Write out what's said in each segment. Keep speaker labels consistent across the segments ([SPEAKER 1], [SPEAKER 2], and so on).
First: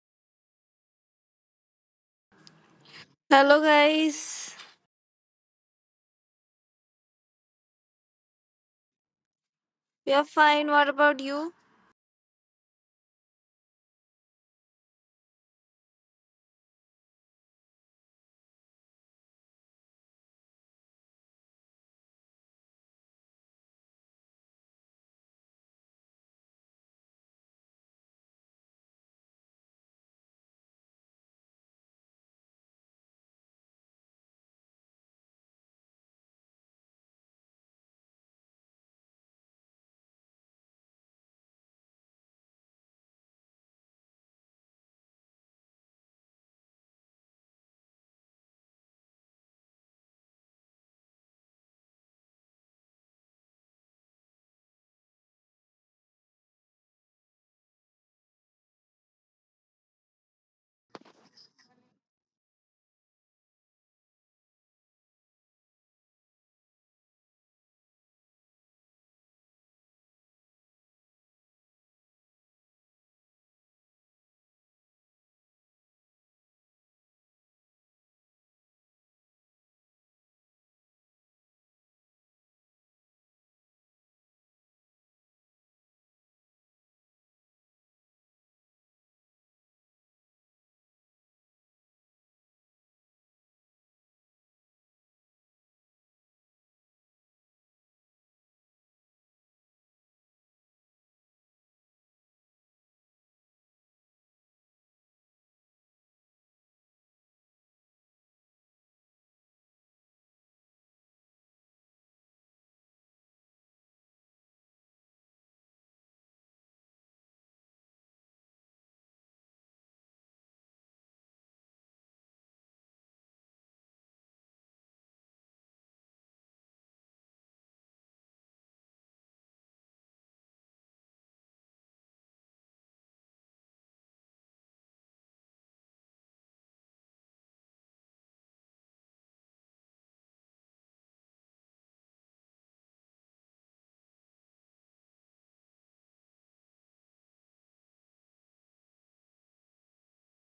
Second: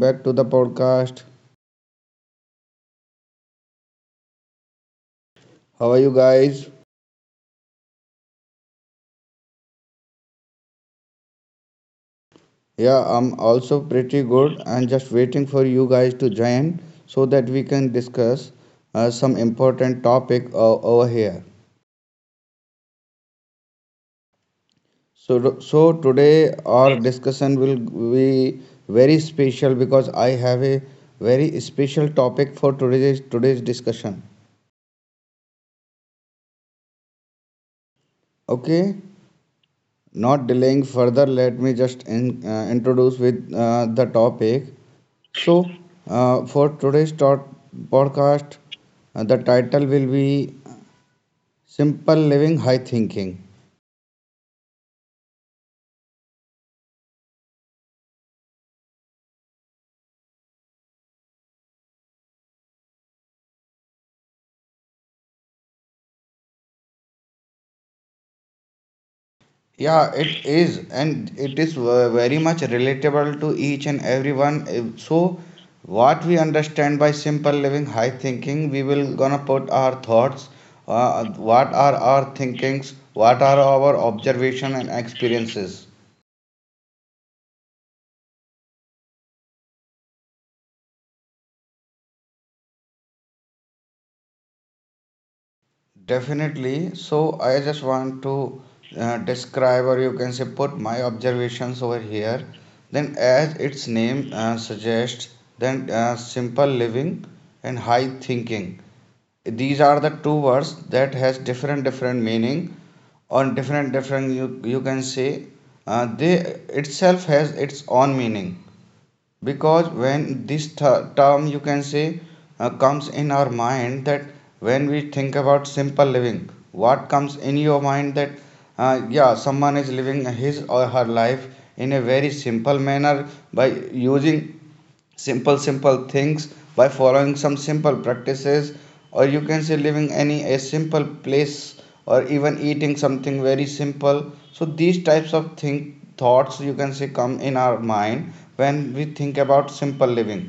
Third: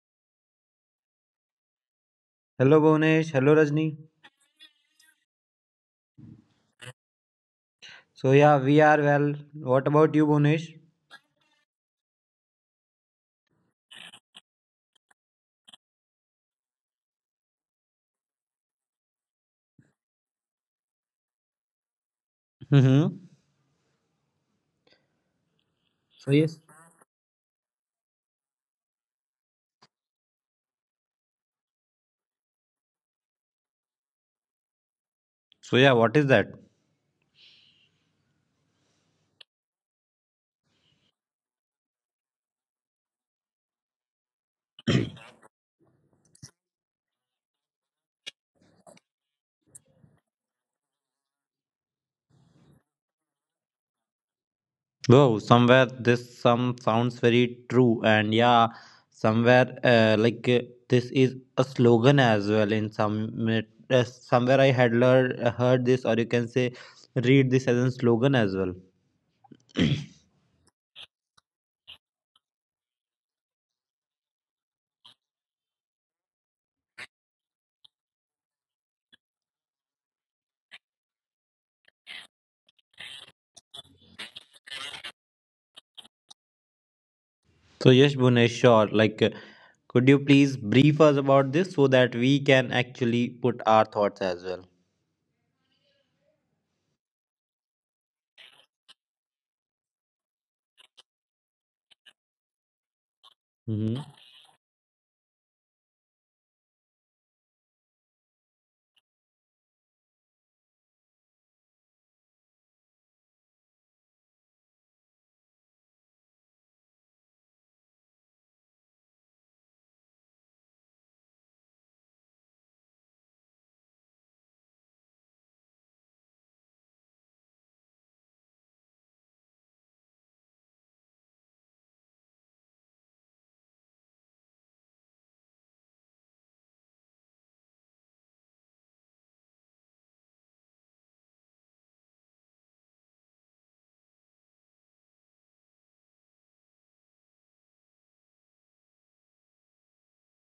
[SPEAKER 1] back to the podcast.
[SPEAKER 2] Hello, Bhunesh. Hello,
[SPEAKER 3] Hello,
[SPEAKER 2] Rajni.
[SPEAKER 3] guys.
[SPEAKER 1] How are you guys?
[SPEAKER 2] We are well. What
[SPEAKER 3] We
[SPEAKER 2] about
[SPEAKER 3] are
[SPEAKER 2] you,
[SPEAKER 3] fine.
[SPEAKER 2] Bhunesh?
[SPEAKER 3] What about you?
[SPEAKER 1] Yeah, I'm also pretty good and just waiting for you guys to join so that we can discuss some important topic over here.
[SPEAKER 2] Mm-hmm.
[SPEAKER 1] So
[SPEAKER 2] So,
[SPEAKER 1] today
[SPEAKER 2] yes.
[SPEAKER 1] our discussion will be very special because I have a very special topic for today's discussion.
[SPEAKER 2] So yeah, what is that?
[SPEAKER 1] Okay, not delaying further, let me just introduce with the topic. So, for today's talk, podcast, the title will be Simple Living High Thinking.
[SPEAKER 2] Wow, somewhere this some sounds very true, and yeah, somewhere like this is a slogan as well. In some Somewhere I had learned heard this, or you can say read this as a slogan as well.
[SPEAKER 1] Yeah, it is, and it is very much relatable to each and everyone. So, what we understand by simple living, high thinking, we will gonna put our thoughts, uh, what are our thinkings, what are our observation and experiences.
[SPEAKER 2] So yes, Bhunesh, sure. Could you please brief us about this so that we can actually put our thoughts as well?
[SPEAKER 1] Definitely. So I just want to describe, or you can say, put my observations over here. Then, as its
[SPEAKER 2] Mm-hmm.
[SPEAKER 1] name suggests, then simple living and high thinking. These are the two words that has different different meaning on different different you can say they itself has its own meaning because when this term you can say comes in our mind that when we think about simple living what comes in your mind that yeah someone is living his or her life in a very simple manner by using simple simple things by following some simple practices or you can say living any a simple place or even eating something very simple so these types of think thoughts you can say come in our mind when we think about simple living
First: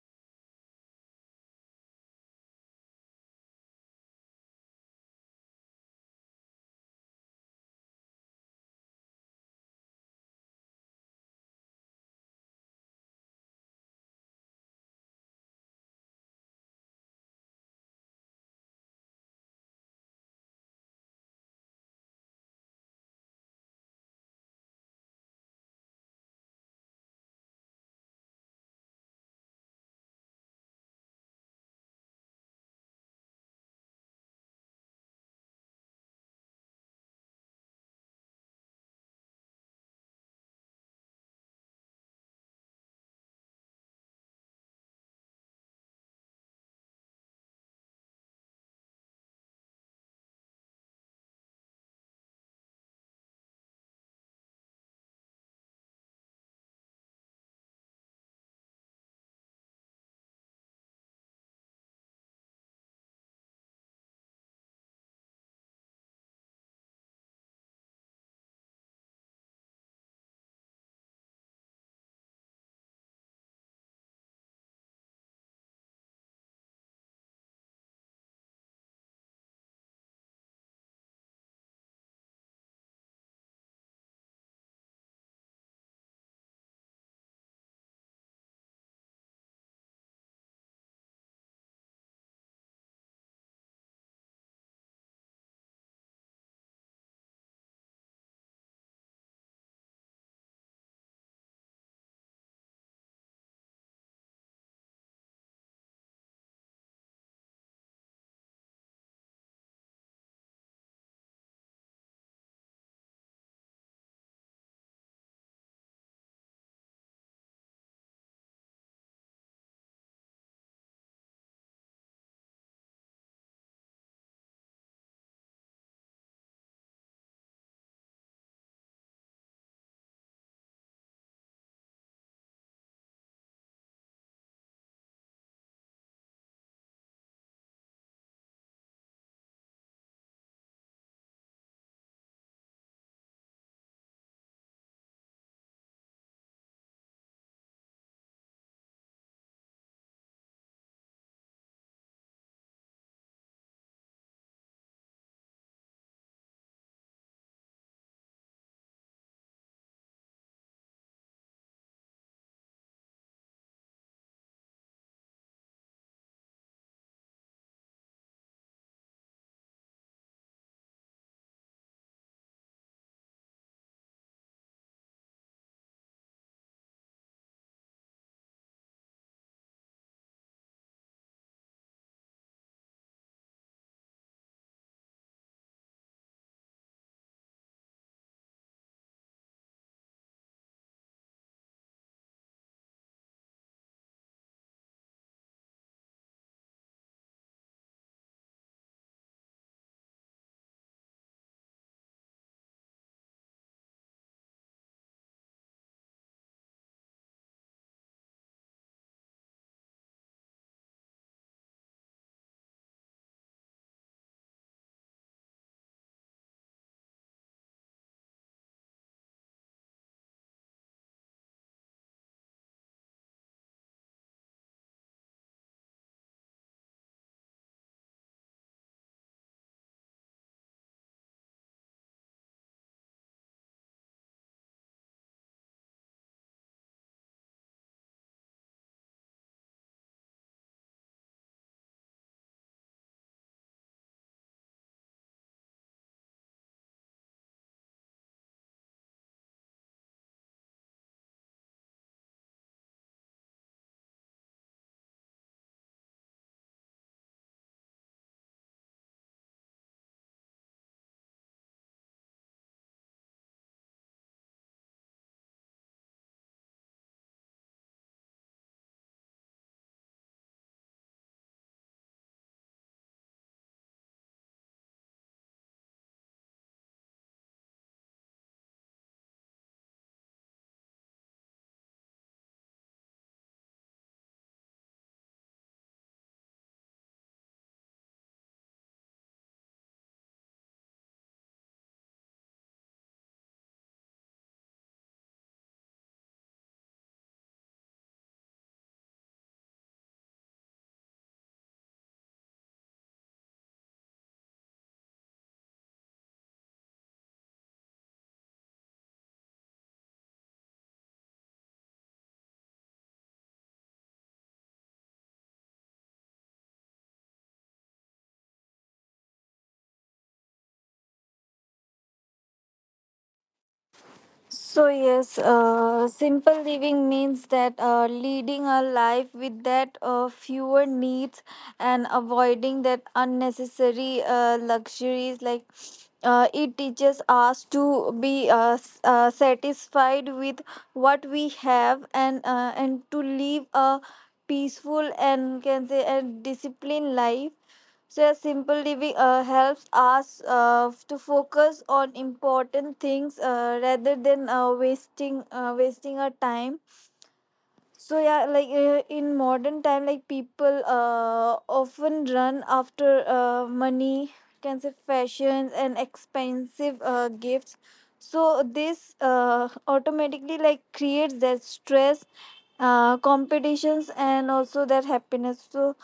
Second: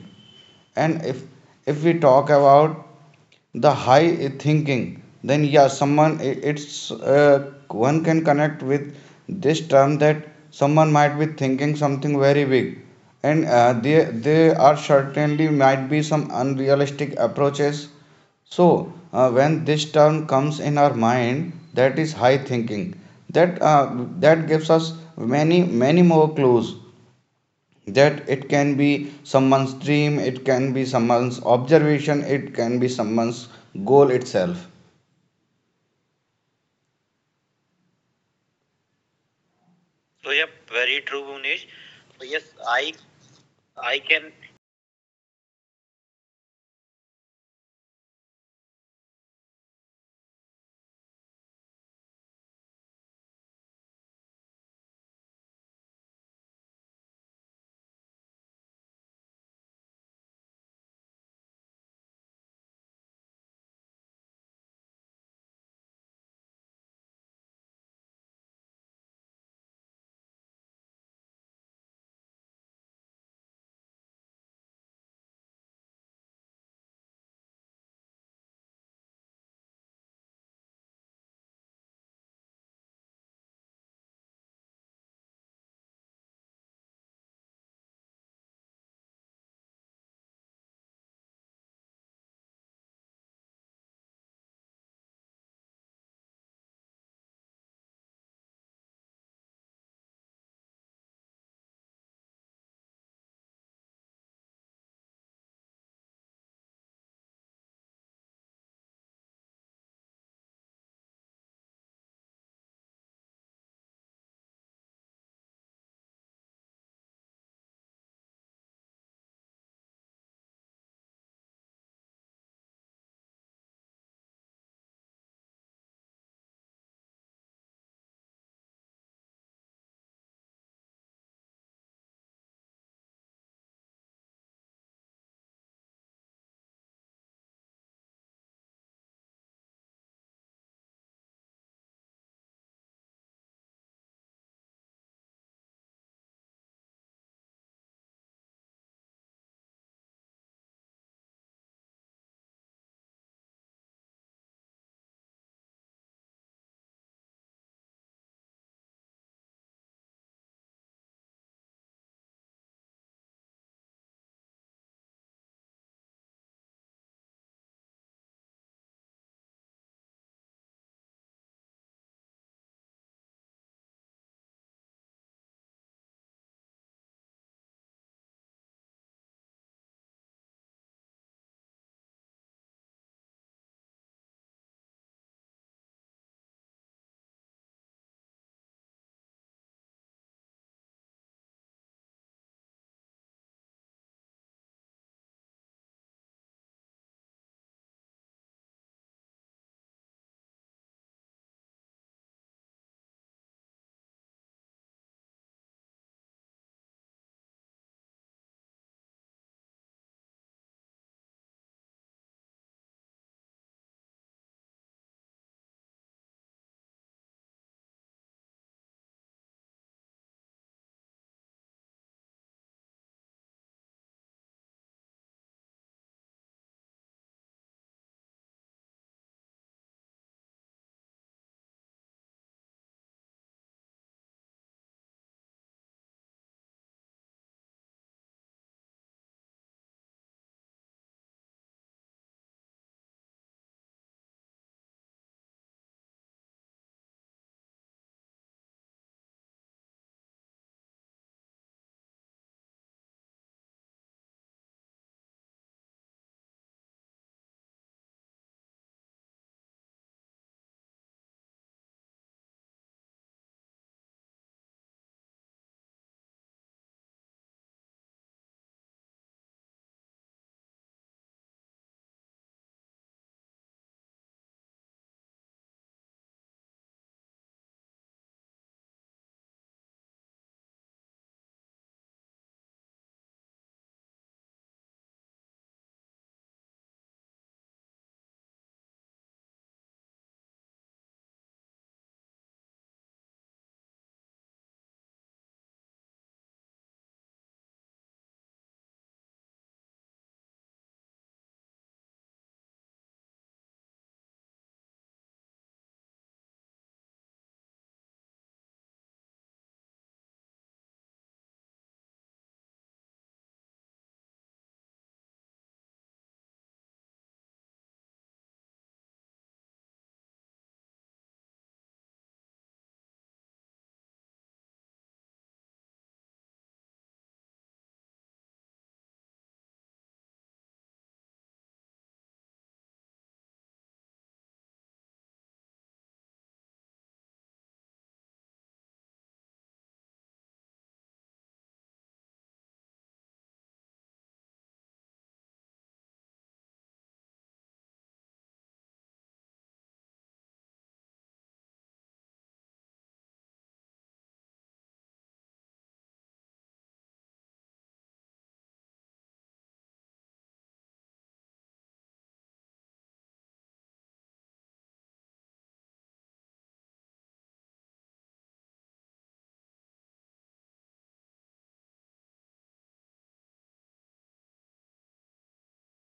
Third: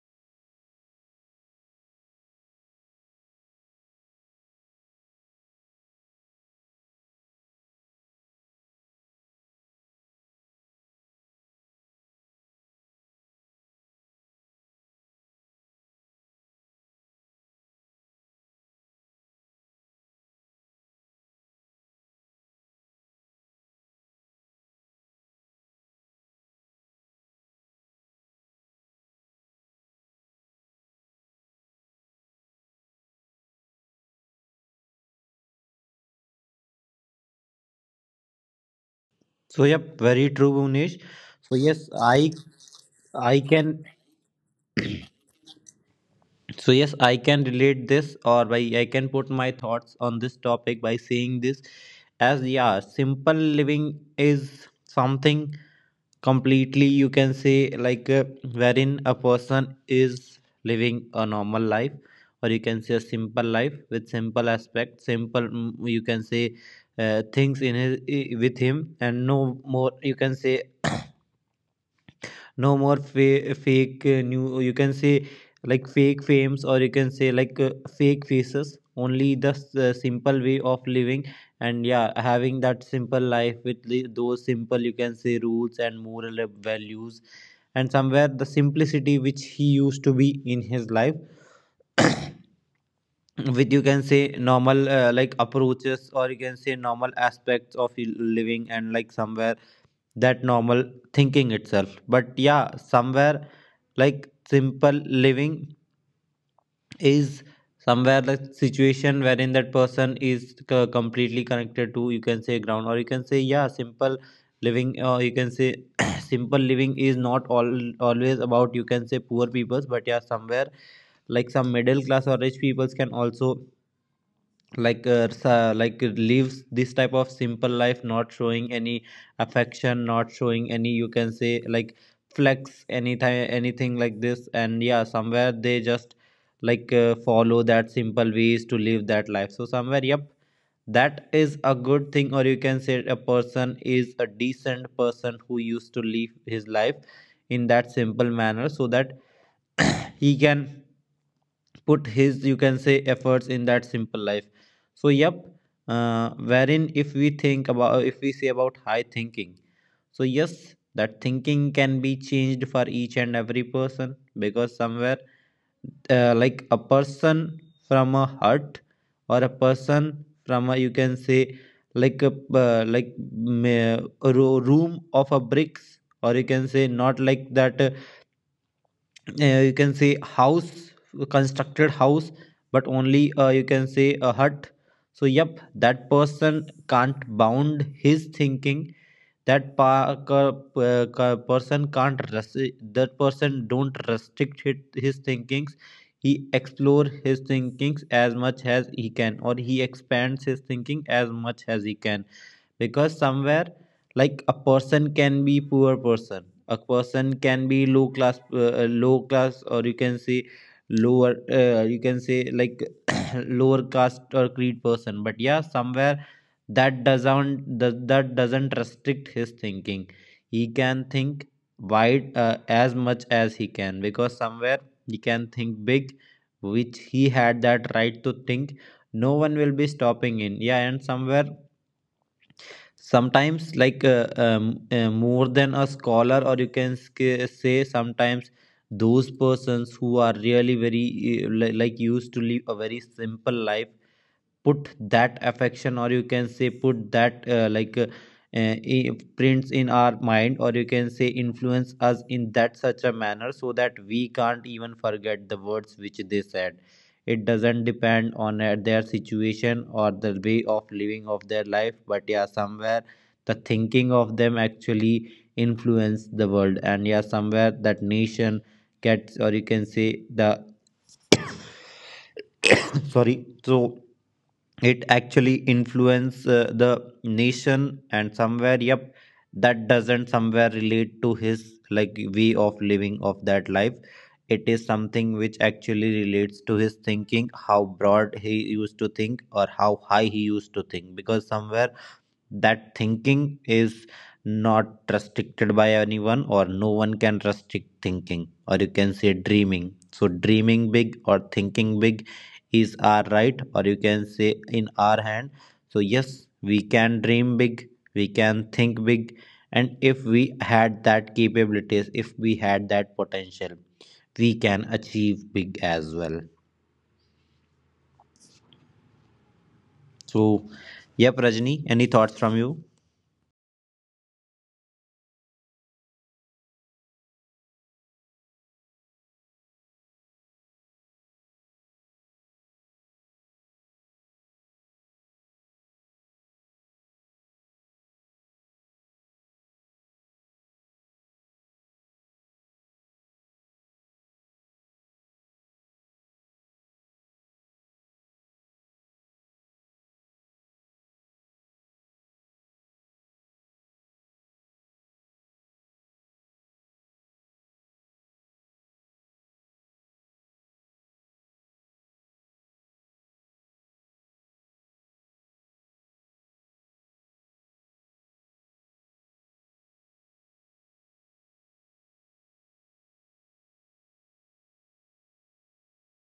[SPEAKER 1] and if we talk about the high thinking then yeah someone it's one can connect with this term that someone might be thinking something very big and they are certainly might be some unrealistic approaches so when this term comes in our mind that is high thinking that that gives us many more clues that it can be someone's dream, it can be someone's observation, it can be someone's goal itself.
[SPEAKER 2] So yep, very true, Bhuvnesh. So yes, I I can so yes, I can relate this or by I can put my thoughts on this topic by saying this as yeah, simple living is something completely you can say wherein a person is living a normal life, or you can say a simple life with simple aspects simple you can say things in with him, and no more you can say no more fake new you can say like fake fames, or you can say fake faces, only the simple way of living. And yeah, having that simple life with those simple you can say rules and moral values, and somewhere the simplicity which he used to be in his life with you can say normal like approaches, or you can say normal aspects of living, and like somewhere that normal thinking itself. But yeah, somewhere like simple living is somewhere the situation wherein that person is completely connected to you can say ground, or you can say yeah, simple living, or you can say simple living is not all always about you can say poor peoples. But yeah, somewhere like some middle class or rich peoples can also like lives this type of simple life, not showing any affection, not showing any you can say like flex anytime anything like this. And yeah, somewhere they just follow that simple ways to live that life. So somewhere yep, that is a good thing, or you can say a person is a decent person who used to live his life in that simple manner, so that he can put his you can say efforts in that simple life. So yep, wherein if we think about if we say about high thinking, so yes, that thinking can be changed for each and every person, because somewhere like a person from a hut, or a person from a you can say like a a room of a bricks, or you can say not like that you can say house, constructed house, but only you can say a hut. So yep, that person can't bound his thinking. That person can't that person don't restrict his thinkings. He explore his thinkings as much as he can, or he expands his thinking as much as he can, because somewhere like a person can be poor person, a person can be low class low class, or you can say lower you can say like lower caste or creed person. But yeah, somewhere that doesn't restrict his thinking. He can think wide as much as he can, because somewhere he can think big, which he had that right to think. No one will be stopping in, yeah. And somewhere sometimes more than a scholar, or you can say sometimes those persons who are really very like used to live a very simple life, put that affection, or you can say put that prints in our mind, or you can say influence us in that such a manner, so that we can't even forget the words which they said. It doesn't depend on their situation or the way of living of their life. But yeah, somewhere the thinking of them actually influence the world, and yeah, somewhere that nation gets, or you can say the sorry, so it actually influence the nation. And somewhere yep, that doesn't somewhere relate to his like way of living of that life. It is something which actually relates to his thinking, how broad he used to think or how high he used to think, because somewhere that thinking is not restricted by anyone, or no one can restrict thinking, or you can say dreaming. So dreaming big or thinking big is our right, or you can say in our hand. So yes, we can dream big, we can think big, and if we had that capabilities, if we had that potential, we can achieve big as well. So yep, Rajni, any thoughts from you?
[SPEAKER 3] So, yes, simple living means that leading a life with that fewer needs and avoiding that unnecessary luxuries. Like it teaches us to be satisfied with what we have and and to live a peaceful and can say a disciplined life. So a simple living helps us to focus on important things rather than wasting our time. So yeah, like in modern time, like people often run after money, can say fashions and expensive gifts. So this automatically like creates that stress, competitions, and also that happiness. So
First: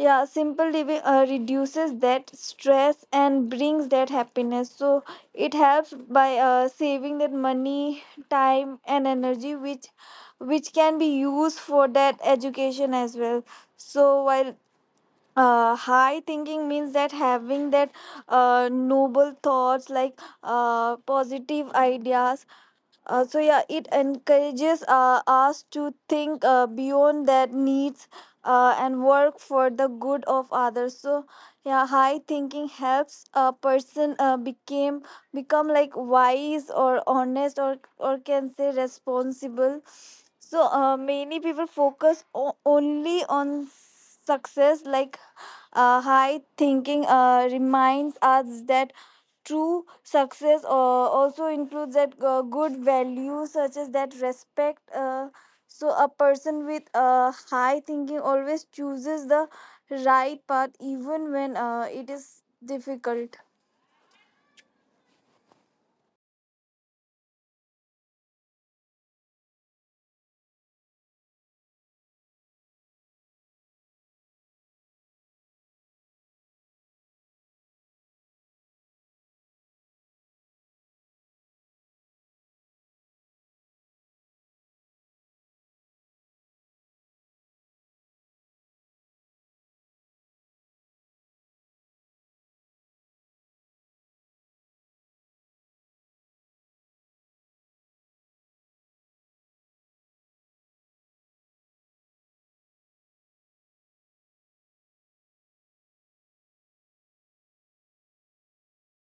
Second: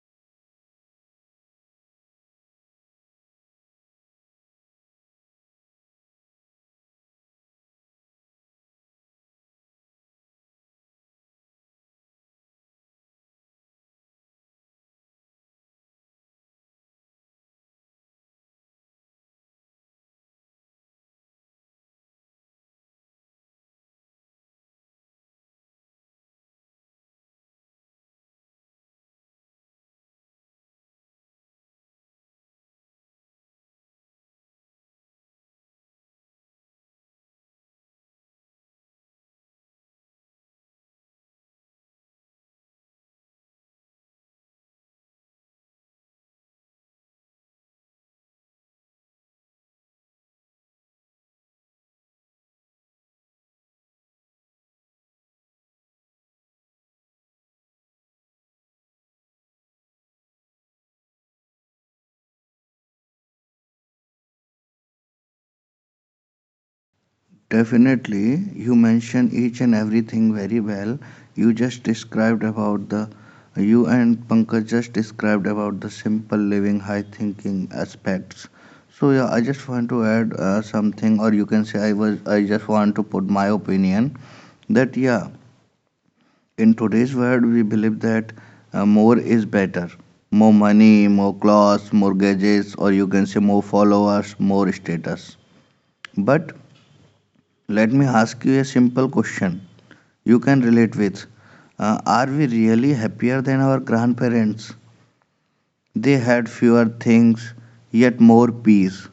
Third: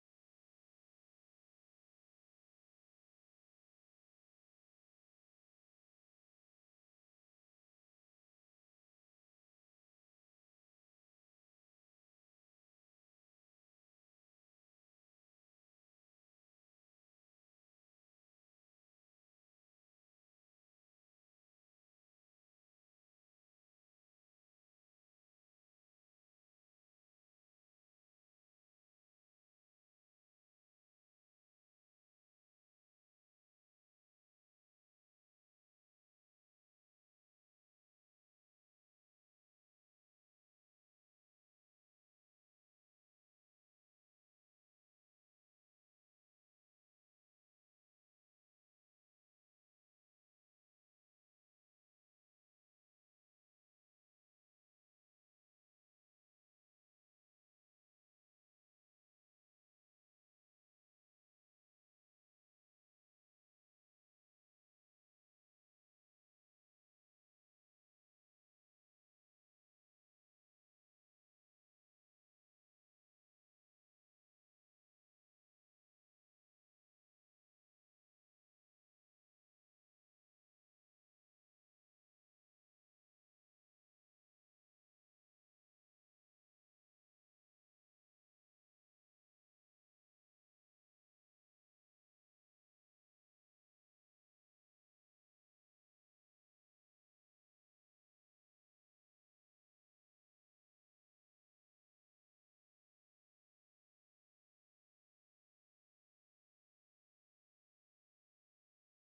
[SPEAKER 3] yeah, simple living reduces that stress and brings that happiness, so it helps by saving that money, time, and energy which can be used for that education as well. So while high thinking means that having that noble thoughts like positive ideas. So yeah, it encourages us to think beyond their needs and work for the good of others. So yeah, high thinking helps a person became become like wise or honest, or can say responsible. So many people focus only on success. Like high thinking reminds us that true success also includes that good values such as that respect. So a person with high thinking always chooses the right path even when it is difficult.
[SPEAKER 1] Definitely, you mentioned each and everything very well. You just described about the you and Pankaj just described about the simple living, high thinking aspects. So yeah, I just want to add something, or you can say I just want to put my opinion that yeah, in today's world, we believe that more is better. More money, more clothes, more gadgets, or you can say more followers, more status. But let me ask you a simple question you can relate with. Are we really happier than our grandparents? They had fewer things, yet more peace.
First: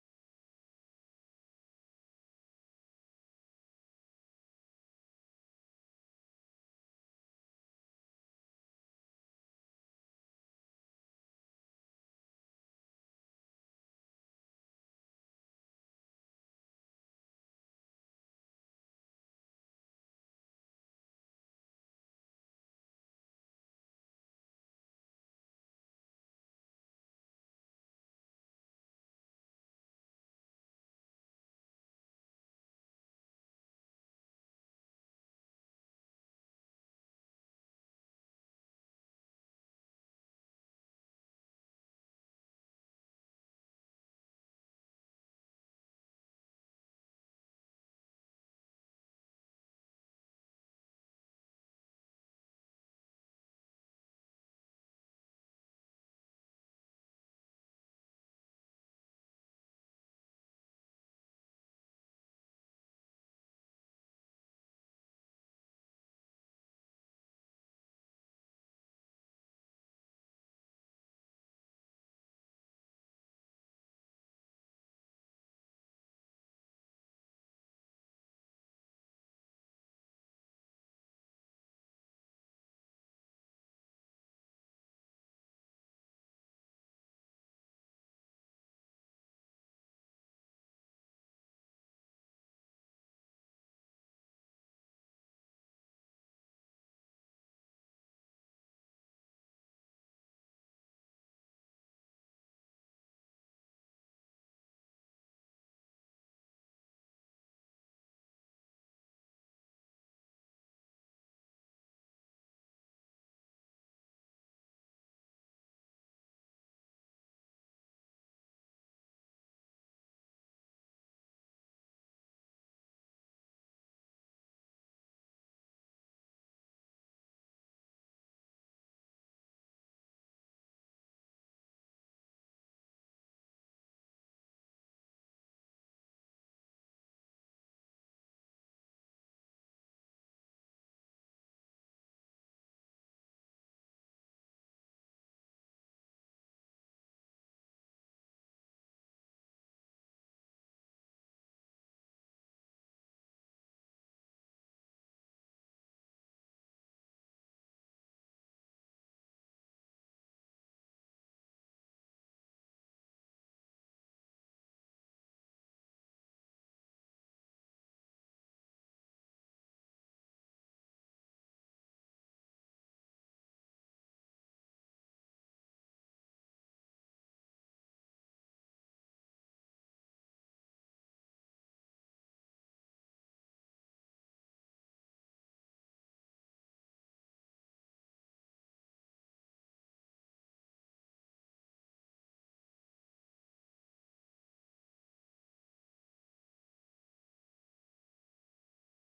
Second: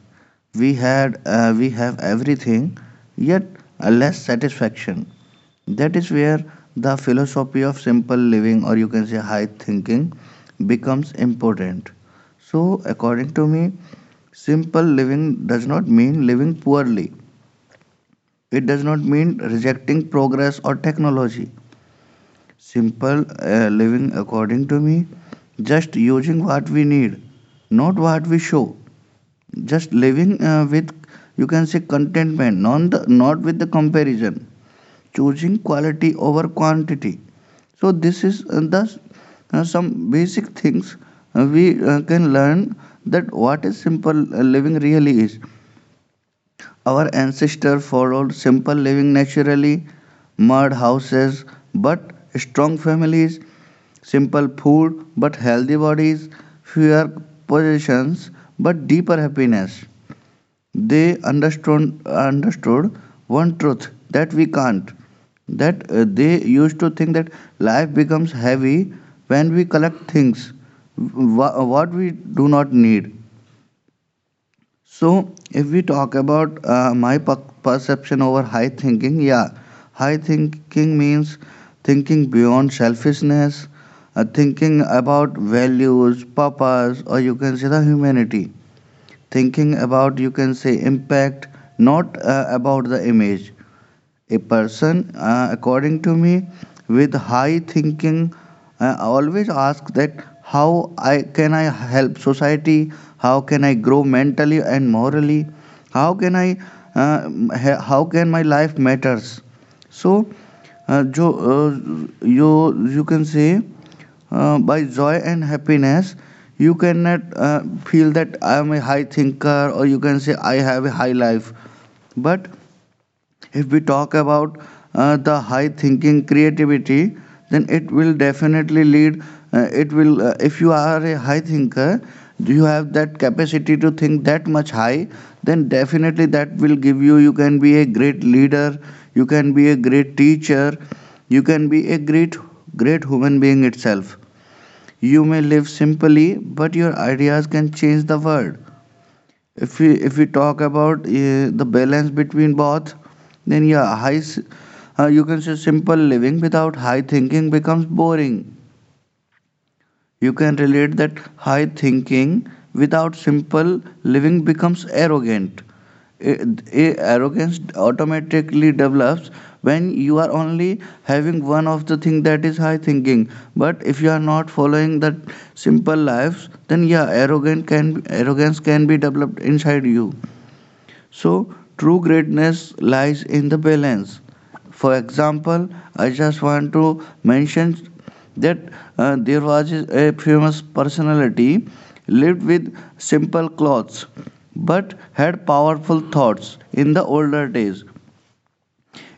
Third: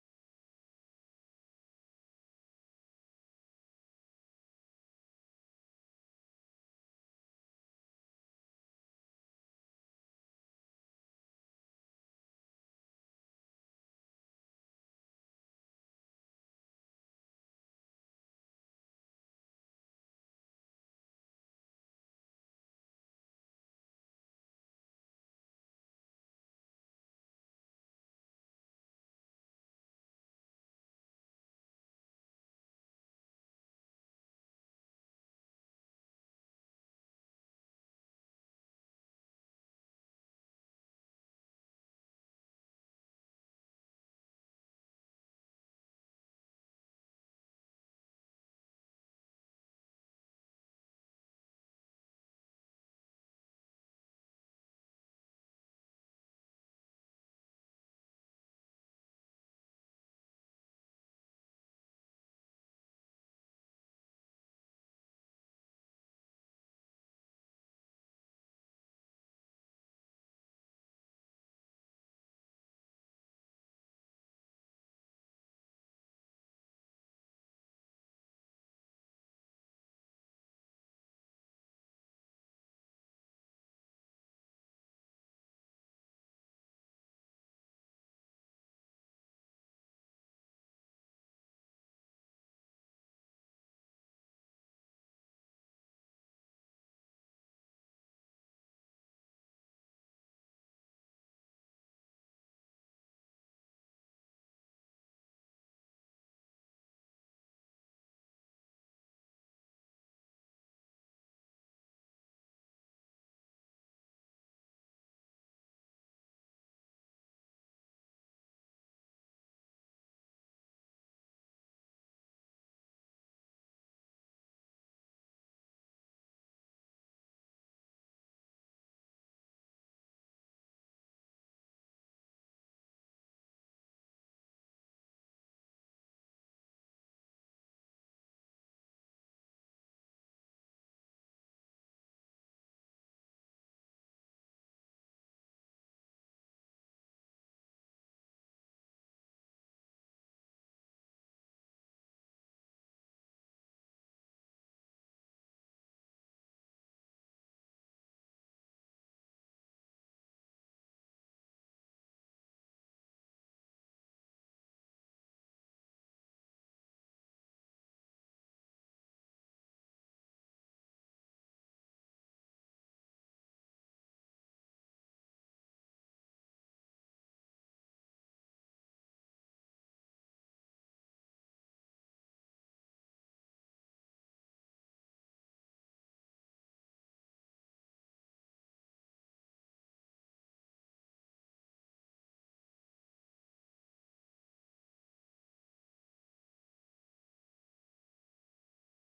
[SPEAKER 1] We have everything, yet less satisfaction. That is where the philosophy of simple living, or you can say high thinking, becomes important. So, according to me, simple living does not mean living poorly. It does not mean rejecting progress or technology. Simple living, according to me, just using what we need, not what we show. Just living with, you can say, contentment, not with the comparison. Choosing quality over quantity, so this is the some basic things we can learn, that what is simple living really is. Our ancestors followed simple living naturally. Mud houses but strong families, simple food but healthy bodies, fewer possessions but deeper happiness. They understood one truth that we can't. That they used to think that life becomes heavy when we collect things, what we do not need. So, if we talk about my perception over high thinking, yeah, high thinking means thinking beyond selfishness, thinking about values, purpose, or you can say the humanity, thinking about you can say impact, not about the image. A person according to me with high thinking always ask that how I can I help society, how can I grow mentally and morally, how can I uh, how can my life matters. So uh, jo, uh, you you can say by joy and happiness you cannot feel that I am a high thinker, or you can say I have a high life. But if we talk about the high thinking creativity, then it will definitely lead, it will if you are a high thinker, do you have that capacity to think that much high, then definitely that will give you you can be a great leader, you can be a great teacher, you can be a great great human being itself. You may live simply, but your ideas can change the world. If we talk about the balance between both, then yeah, you can say simple living without high thinking becomes boring. You can relate that high thinking without simple living becomes arrogant. A, a arrogance automatically develops when you are only having one of the thing that is high thinking. But if you are not following that simple lives, then yeah, arrogant can arrogance can be developed inside you. So, true greatness lies in the balance. For example, I just want to mention that there was a famous personality lived with simple clothes but had powerful thoughts in the older days.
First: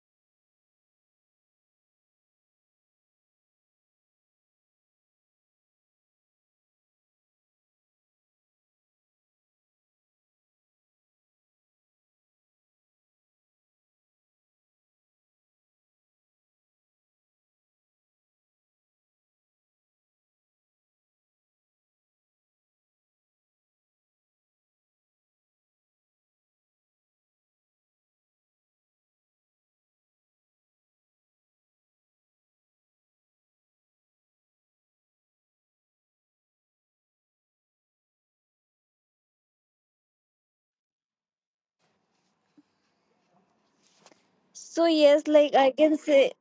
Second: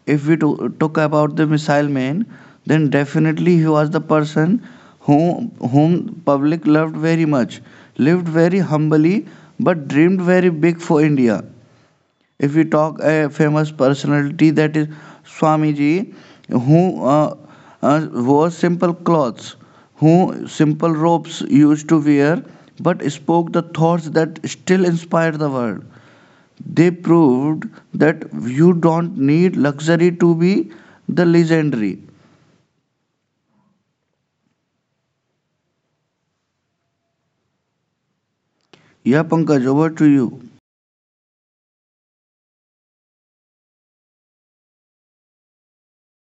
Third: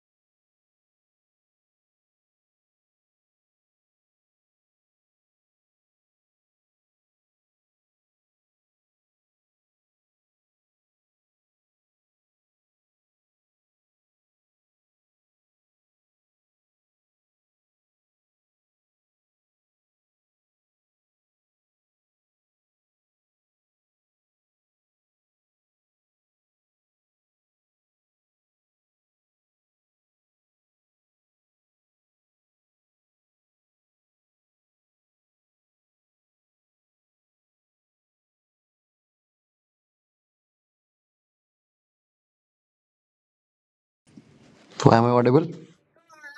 [SPEAKER 1] If we talk about the missile man, then definitely he was the person whom public loved very much, lived very humbly but dreamed very big for India. If we talk a famous personality that is Swamiji, who wore simple clothes, who simple robes used to wear, but spoke the thoughts that still inspire the world. They proved that you don't need luxury to be the legendary. Yeah, Pankaj, over to you.
[SPEAKER 3] So
[SPEAKER 2] So am I
[SPEAKER 3] yes,
[SPEAKER 2] audible?
[SPEAKER 3] like I can say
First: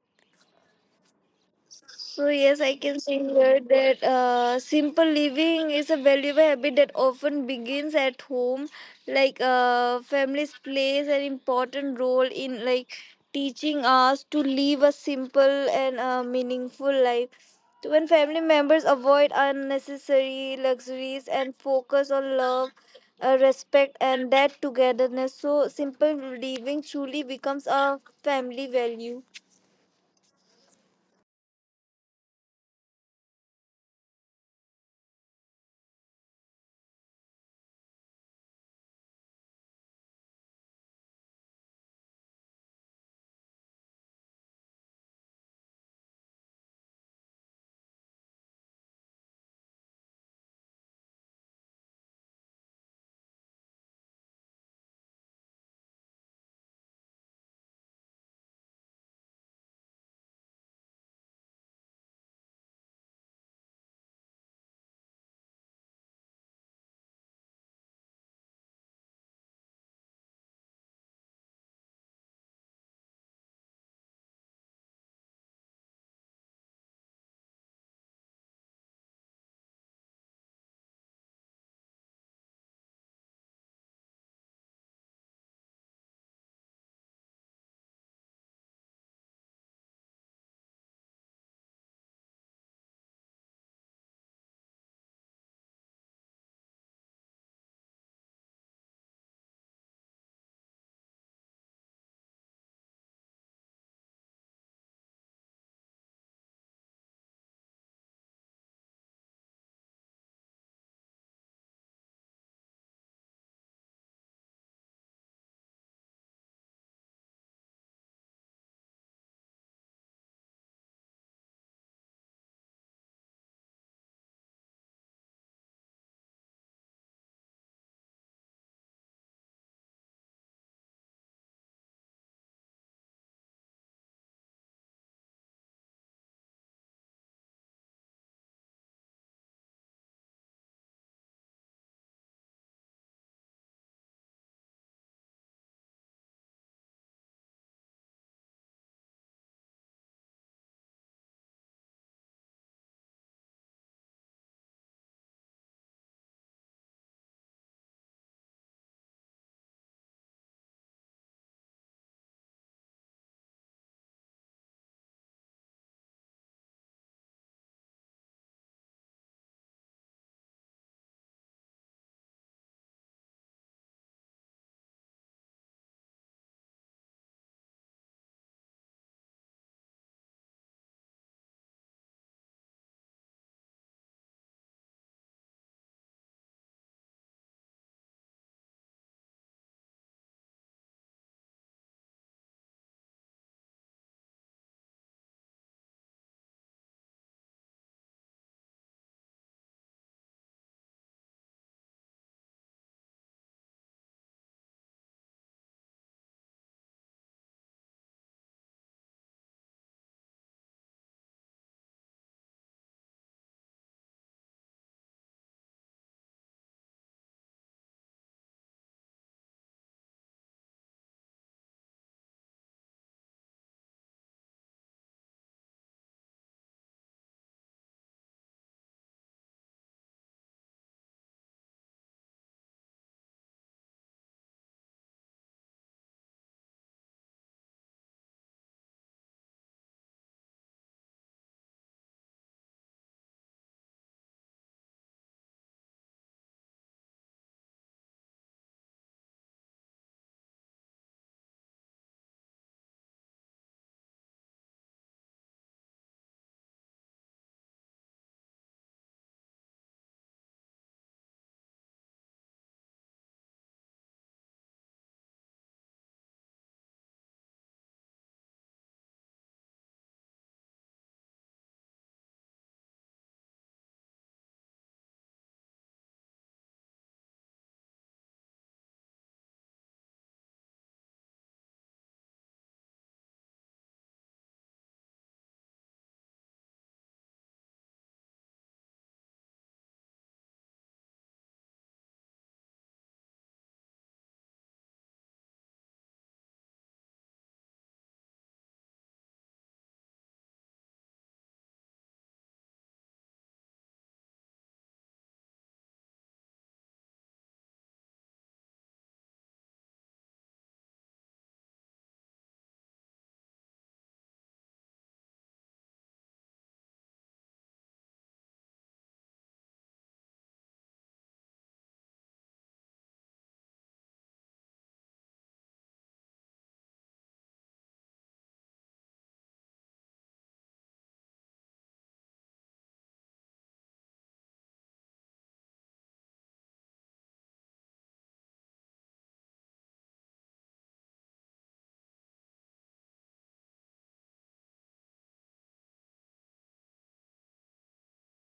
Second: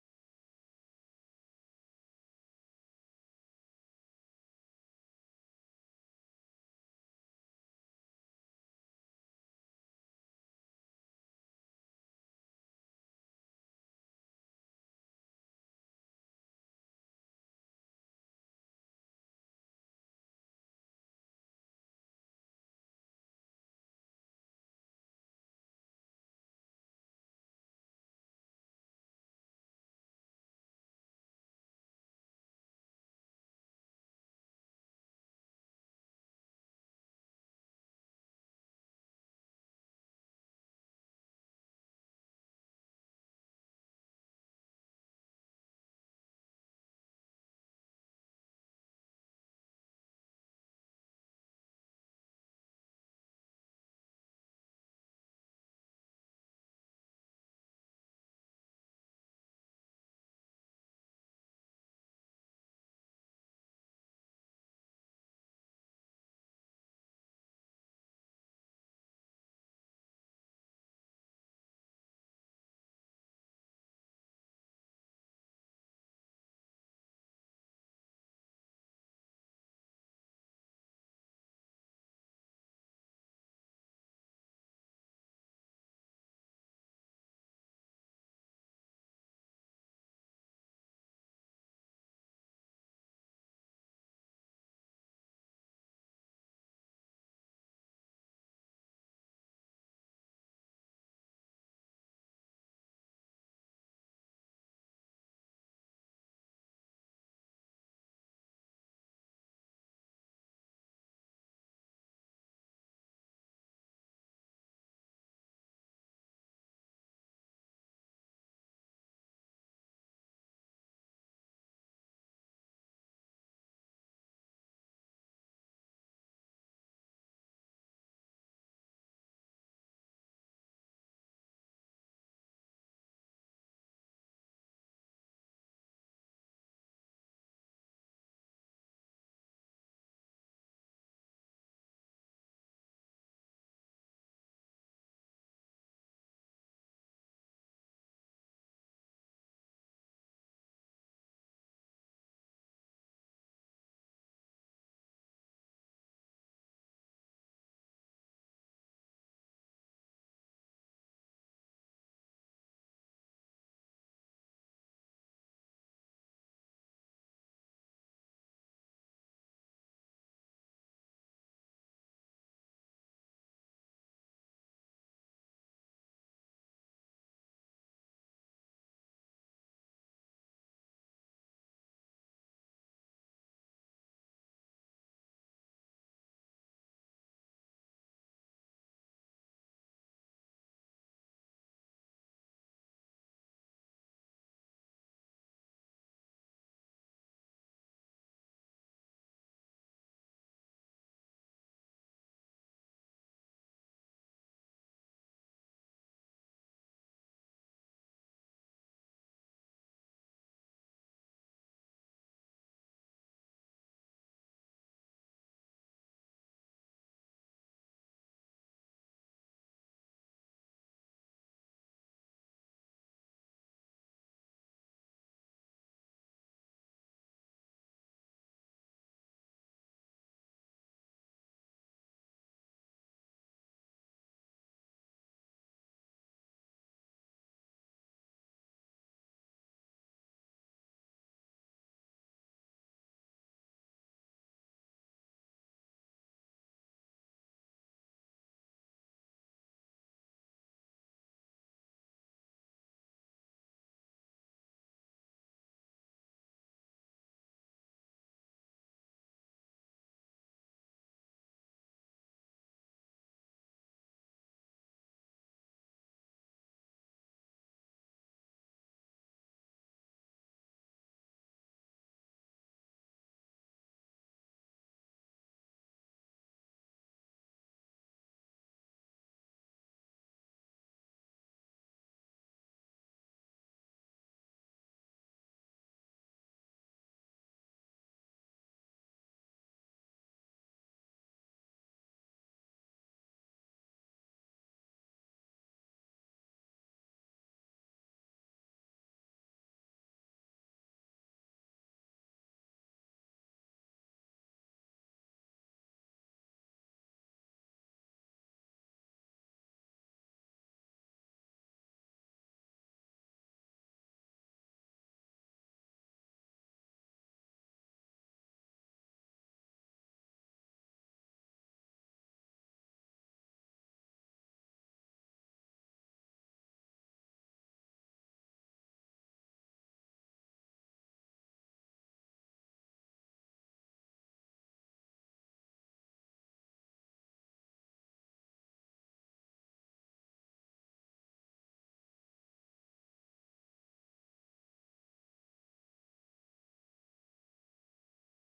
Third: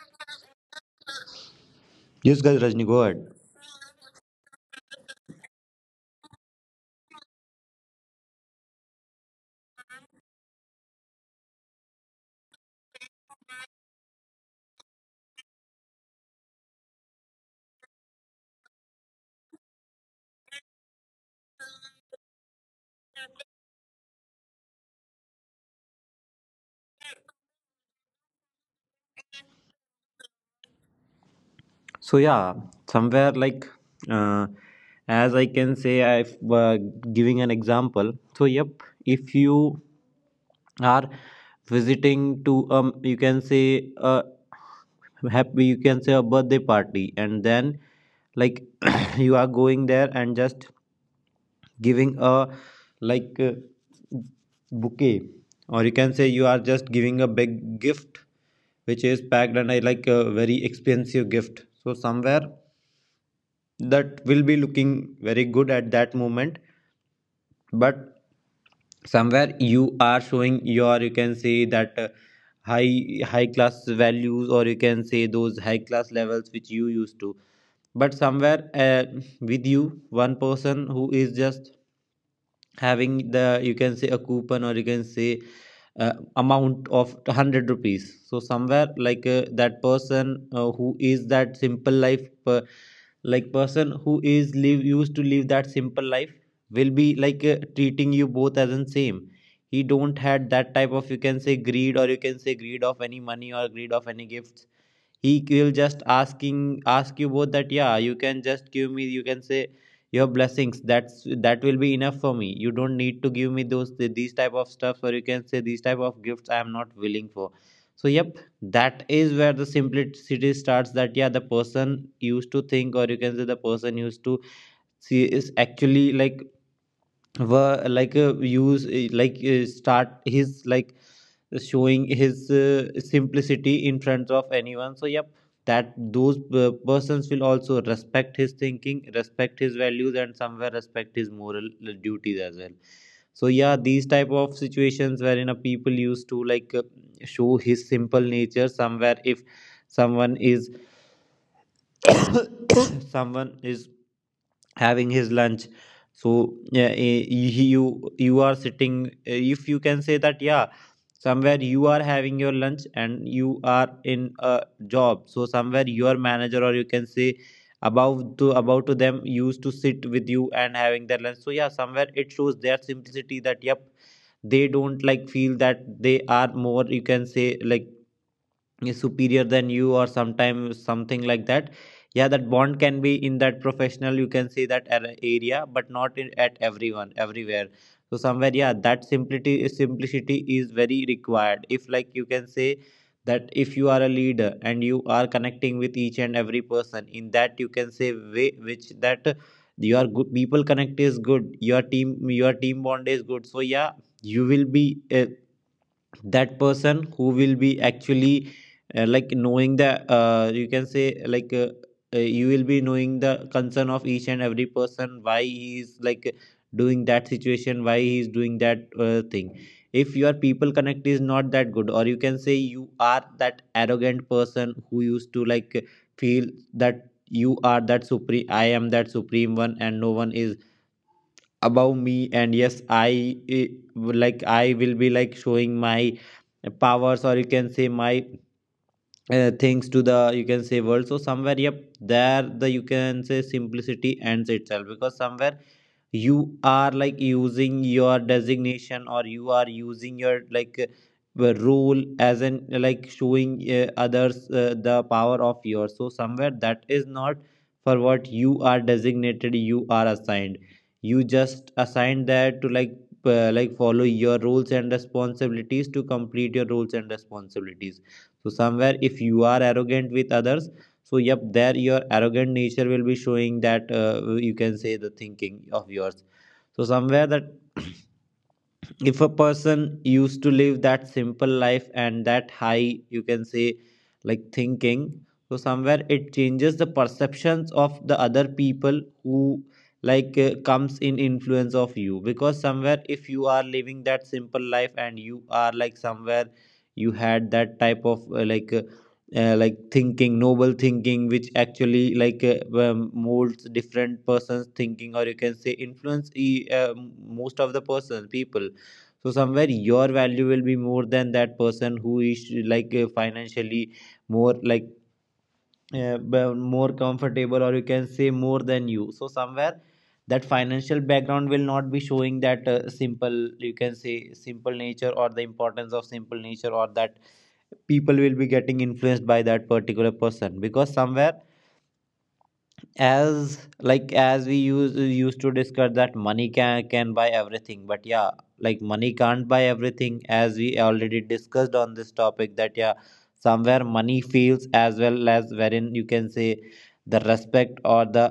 [SPEAKER 3] So
[SPEAKER 2] Yes guys,
[SPEAKER 3] yes, I
[SPEAKER 2] Rajni,
[SPEAKER 3] can
[SPEAKER 2] go
[SPEAKER 3] say
[SPEAKER 2] ahead.
[SPEAKER 3] here that simple living is a valuable habit that often begins at home. Like families plays an important role in like teaching us to live a simple and meaningful life. So when family members avoid unnecessary luxuries and focus on love, respect, and that togetherness, so simple living truly becomes a family value.
[SPEAKER 2] So yeah, somewhere uh, as I can say, I've giving an example. So yep, if you are visiting to you can say happy, you can say a birthday party, and then like you are going there and just giving a like uh, bouquet, or you can say you are just giving a big gift which is packed and I like a very expensive gift. So somewhere that will be looking very good at that moment. But somewhere you are showing your you can say that high class values, or you can say those high class levels which you used to. But somewhere with you one person who is just having the you can say a coupon, or you can say amount of 100 rupees. So somewhere that person who is that simple life like person who is live used to live that simple life will be treating you both as in same. He don't had that type of you can say greed, or you can say greed of any money or greed of any gifts. He will just ask you both that yeah, you can just give me you can say your blessings, that's that will be enough for me. You don't need to give me those these type of stuff, or you can say these type of gifts, I am not willing for. So yep, that is where the simplicity starts, that yeah, the person used to think, or you can say the person used to see is actually like were like use like start his like showing his simplicity in front of anyone. So yep, that those persons will also respect his thinking, respect his values, and somewhere respect his moral duties as well. So yeah, these type of situations wherein a people used to show his simple nature somewhere. If someone is someone is having his lunch, so yeah, you are sitting, if you can say that yeah, somewhere you are having your lunch and you are in a job. So somewhere your manager, or you can say above to about to them, used to sit with you and having their lunch. So yeah, somewhere it shows their simplicity, that yep, they don't like feel that they are more you can say like is superior than you, or sometimes something like that. Yeah, that bond can be in that professional you can see that area, but not at everyone everywhere. So somewhere yeah, that simplicity is very required. If like you can say that if you are a leader and you are connecting with each and every person in that you can say way which that your good people connect is good, your team bond is good. So yeah, you will be that person who will be actually knowing the you can say you will be knowing the concern of each and every person, why he is like doing that situation, why he is doing that thing. If your people connect is not that good, or you can say you are that arrogant person who used to like feel that you are that supreme, I am that supreme one and no one is above me. And yes, I eh, like I will be like showing my powers, or you can say my things to the you can say world. So somewhere yep, there the you can say simplicity ends itself, because somewhere you are like using your designation, or you are using your the role as an like showing others the power of yours. So somewhere that is not for what you are designated, you are assigned. You just assign that to like follow your roles and responsibilities, to complete your roles and responsibilities. So somewhere if you are arrogant with others, so yep, there your Arrogant nature will be showing that, you can say, the thinking of yours. So somewhere that if a person used to live that simple life and that high, you can say, thinking, so somewhere it changes the perceptions of the other people who comes in influence of you. Because somewhere, if you are living that simple life and you are, like, somewhere you had that type of thinking, noble thinking, which actually molds different persons thinking, or you can say influence, most of the persons, people. So somewhere your value will be more than that person who is financially more, like, more comfortable, or you can say more than you. So somewhere that financial background will not be showing that, simple, you can say, simple nature, or the importance of simple nature, or that people will be getting influenced by that particular person. Because somewhere, as like as we used to discuss that money can buy everything, but yeah, like, money can't buy everything. As we already discussed on this topic, that yeah, somewhere money feels as well, as wherein, you can say, the respect or the,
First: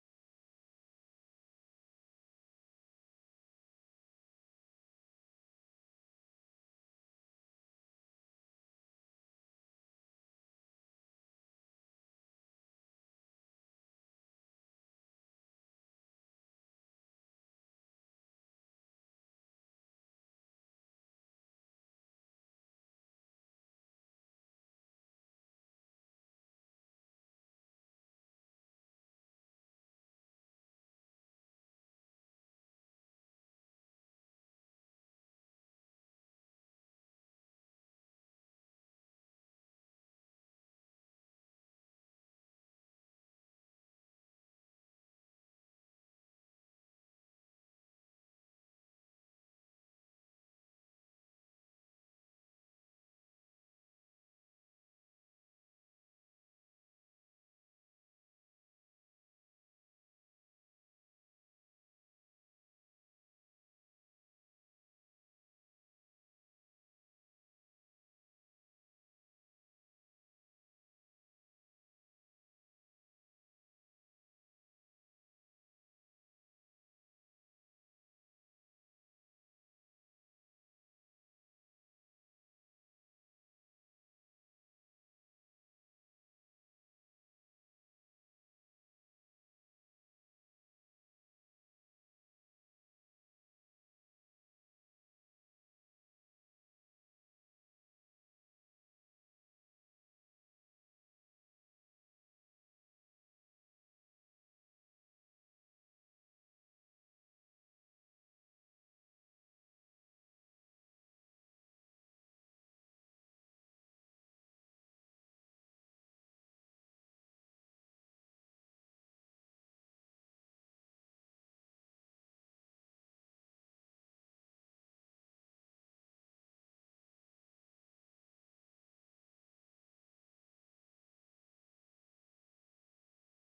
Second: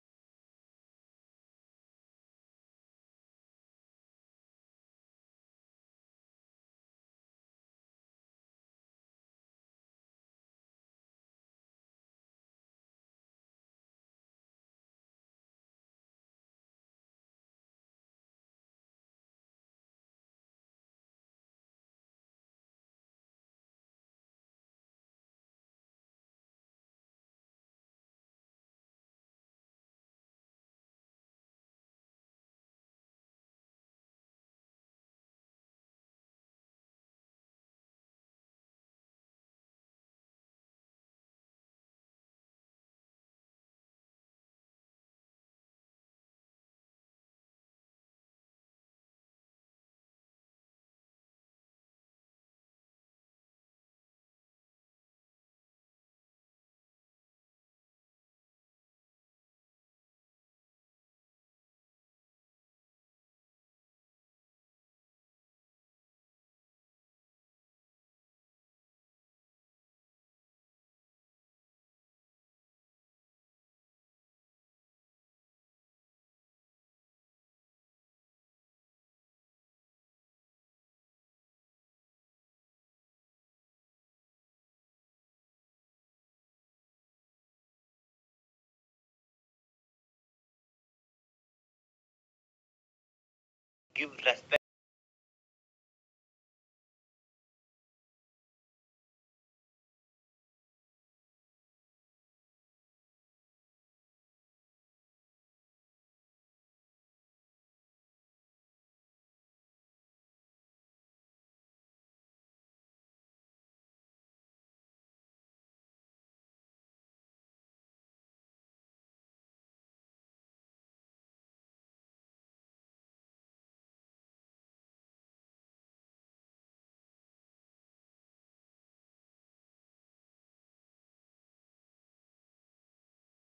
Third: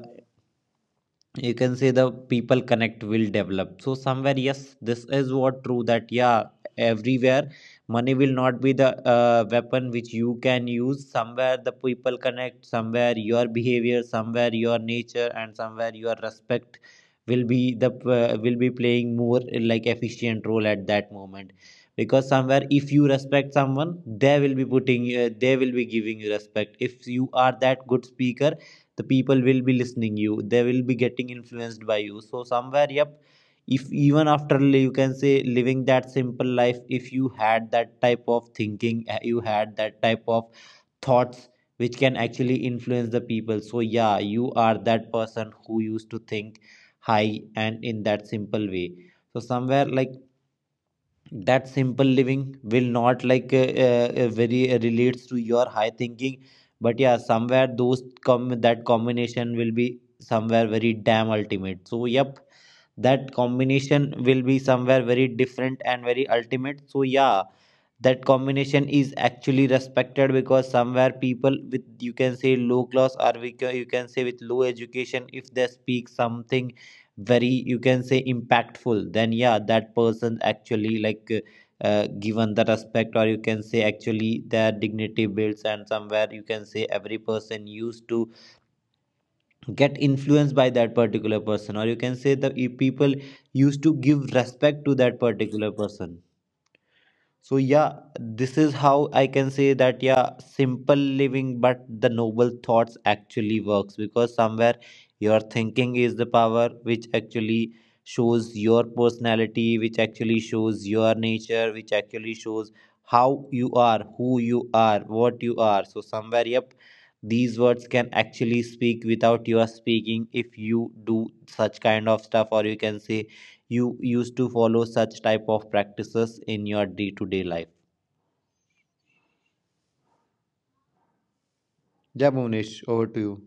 [SPEAKER 2] you can say, the people connect will develop. So somewhere, yes, this is what true, that yeah, everywhere money will not be the weapon which you can use. Somewhere the people connect, somewhere your behavior, somewhere your nature, and somewhere your respect will be the, will be playing more, like, efficient role at that moment. Because somewhere, if you respect someone, they will be putting, they will be giving you respect. If you are that good speaker, the people will be listening you, they will be getting influenced by you. So somewhere, yep, if even after you can say living that simple life, if you had that type of thinking, you had that type of thoughts which can actually influence the people. So yeah, you are that person who used to think high and in that simple way. So somewhere, like, that simple living will not very relates to your high thinking. But yeah, somewhere those come that combination will be somewhere very damn ultimate. So yep, that combination will be somewhere very different and very ultimate. So yeah, that combination is actually respected. Because somewhere, people with, you can say, low class, or you can say with low education, if they speak something very, you can say, impactful, then yeah, that person actually, like, given the respect, or you can say actually their dignity builds. And somewhere, you can say, every person used to get influenced by that particular person, or you can say the people used to give respect to that particular person. So yeah, this is how I can say that yeah, simple living but the noble thoughts actually works. Because somewhere your thinking is the power which actually shows your personality, which actually shows your nature, which actually shows how you are, who you are, what you are. So somewhere, yep, these words can actually speak without your speaking if you do such kind of stuff, or you can say you used to follow such type of practices in your day-to-day life. Yeah, Bhuvnesh, over to you.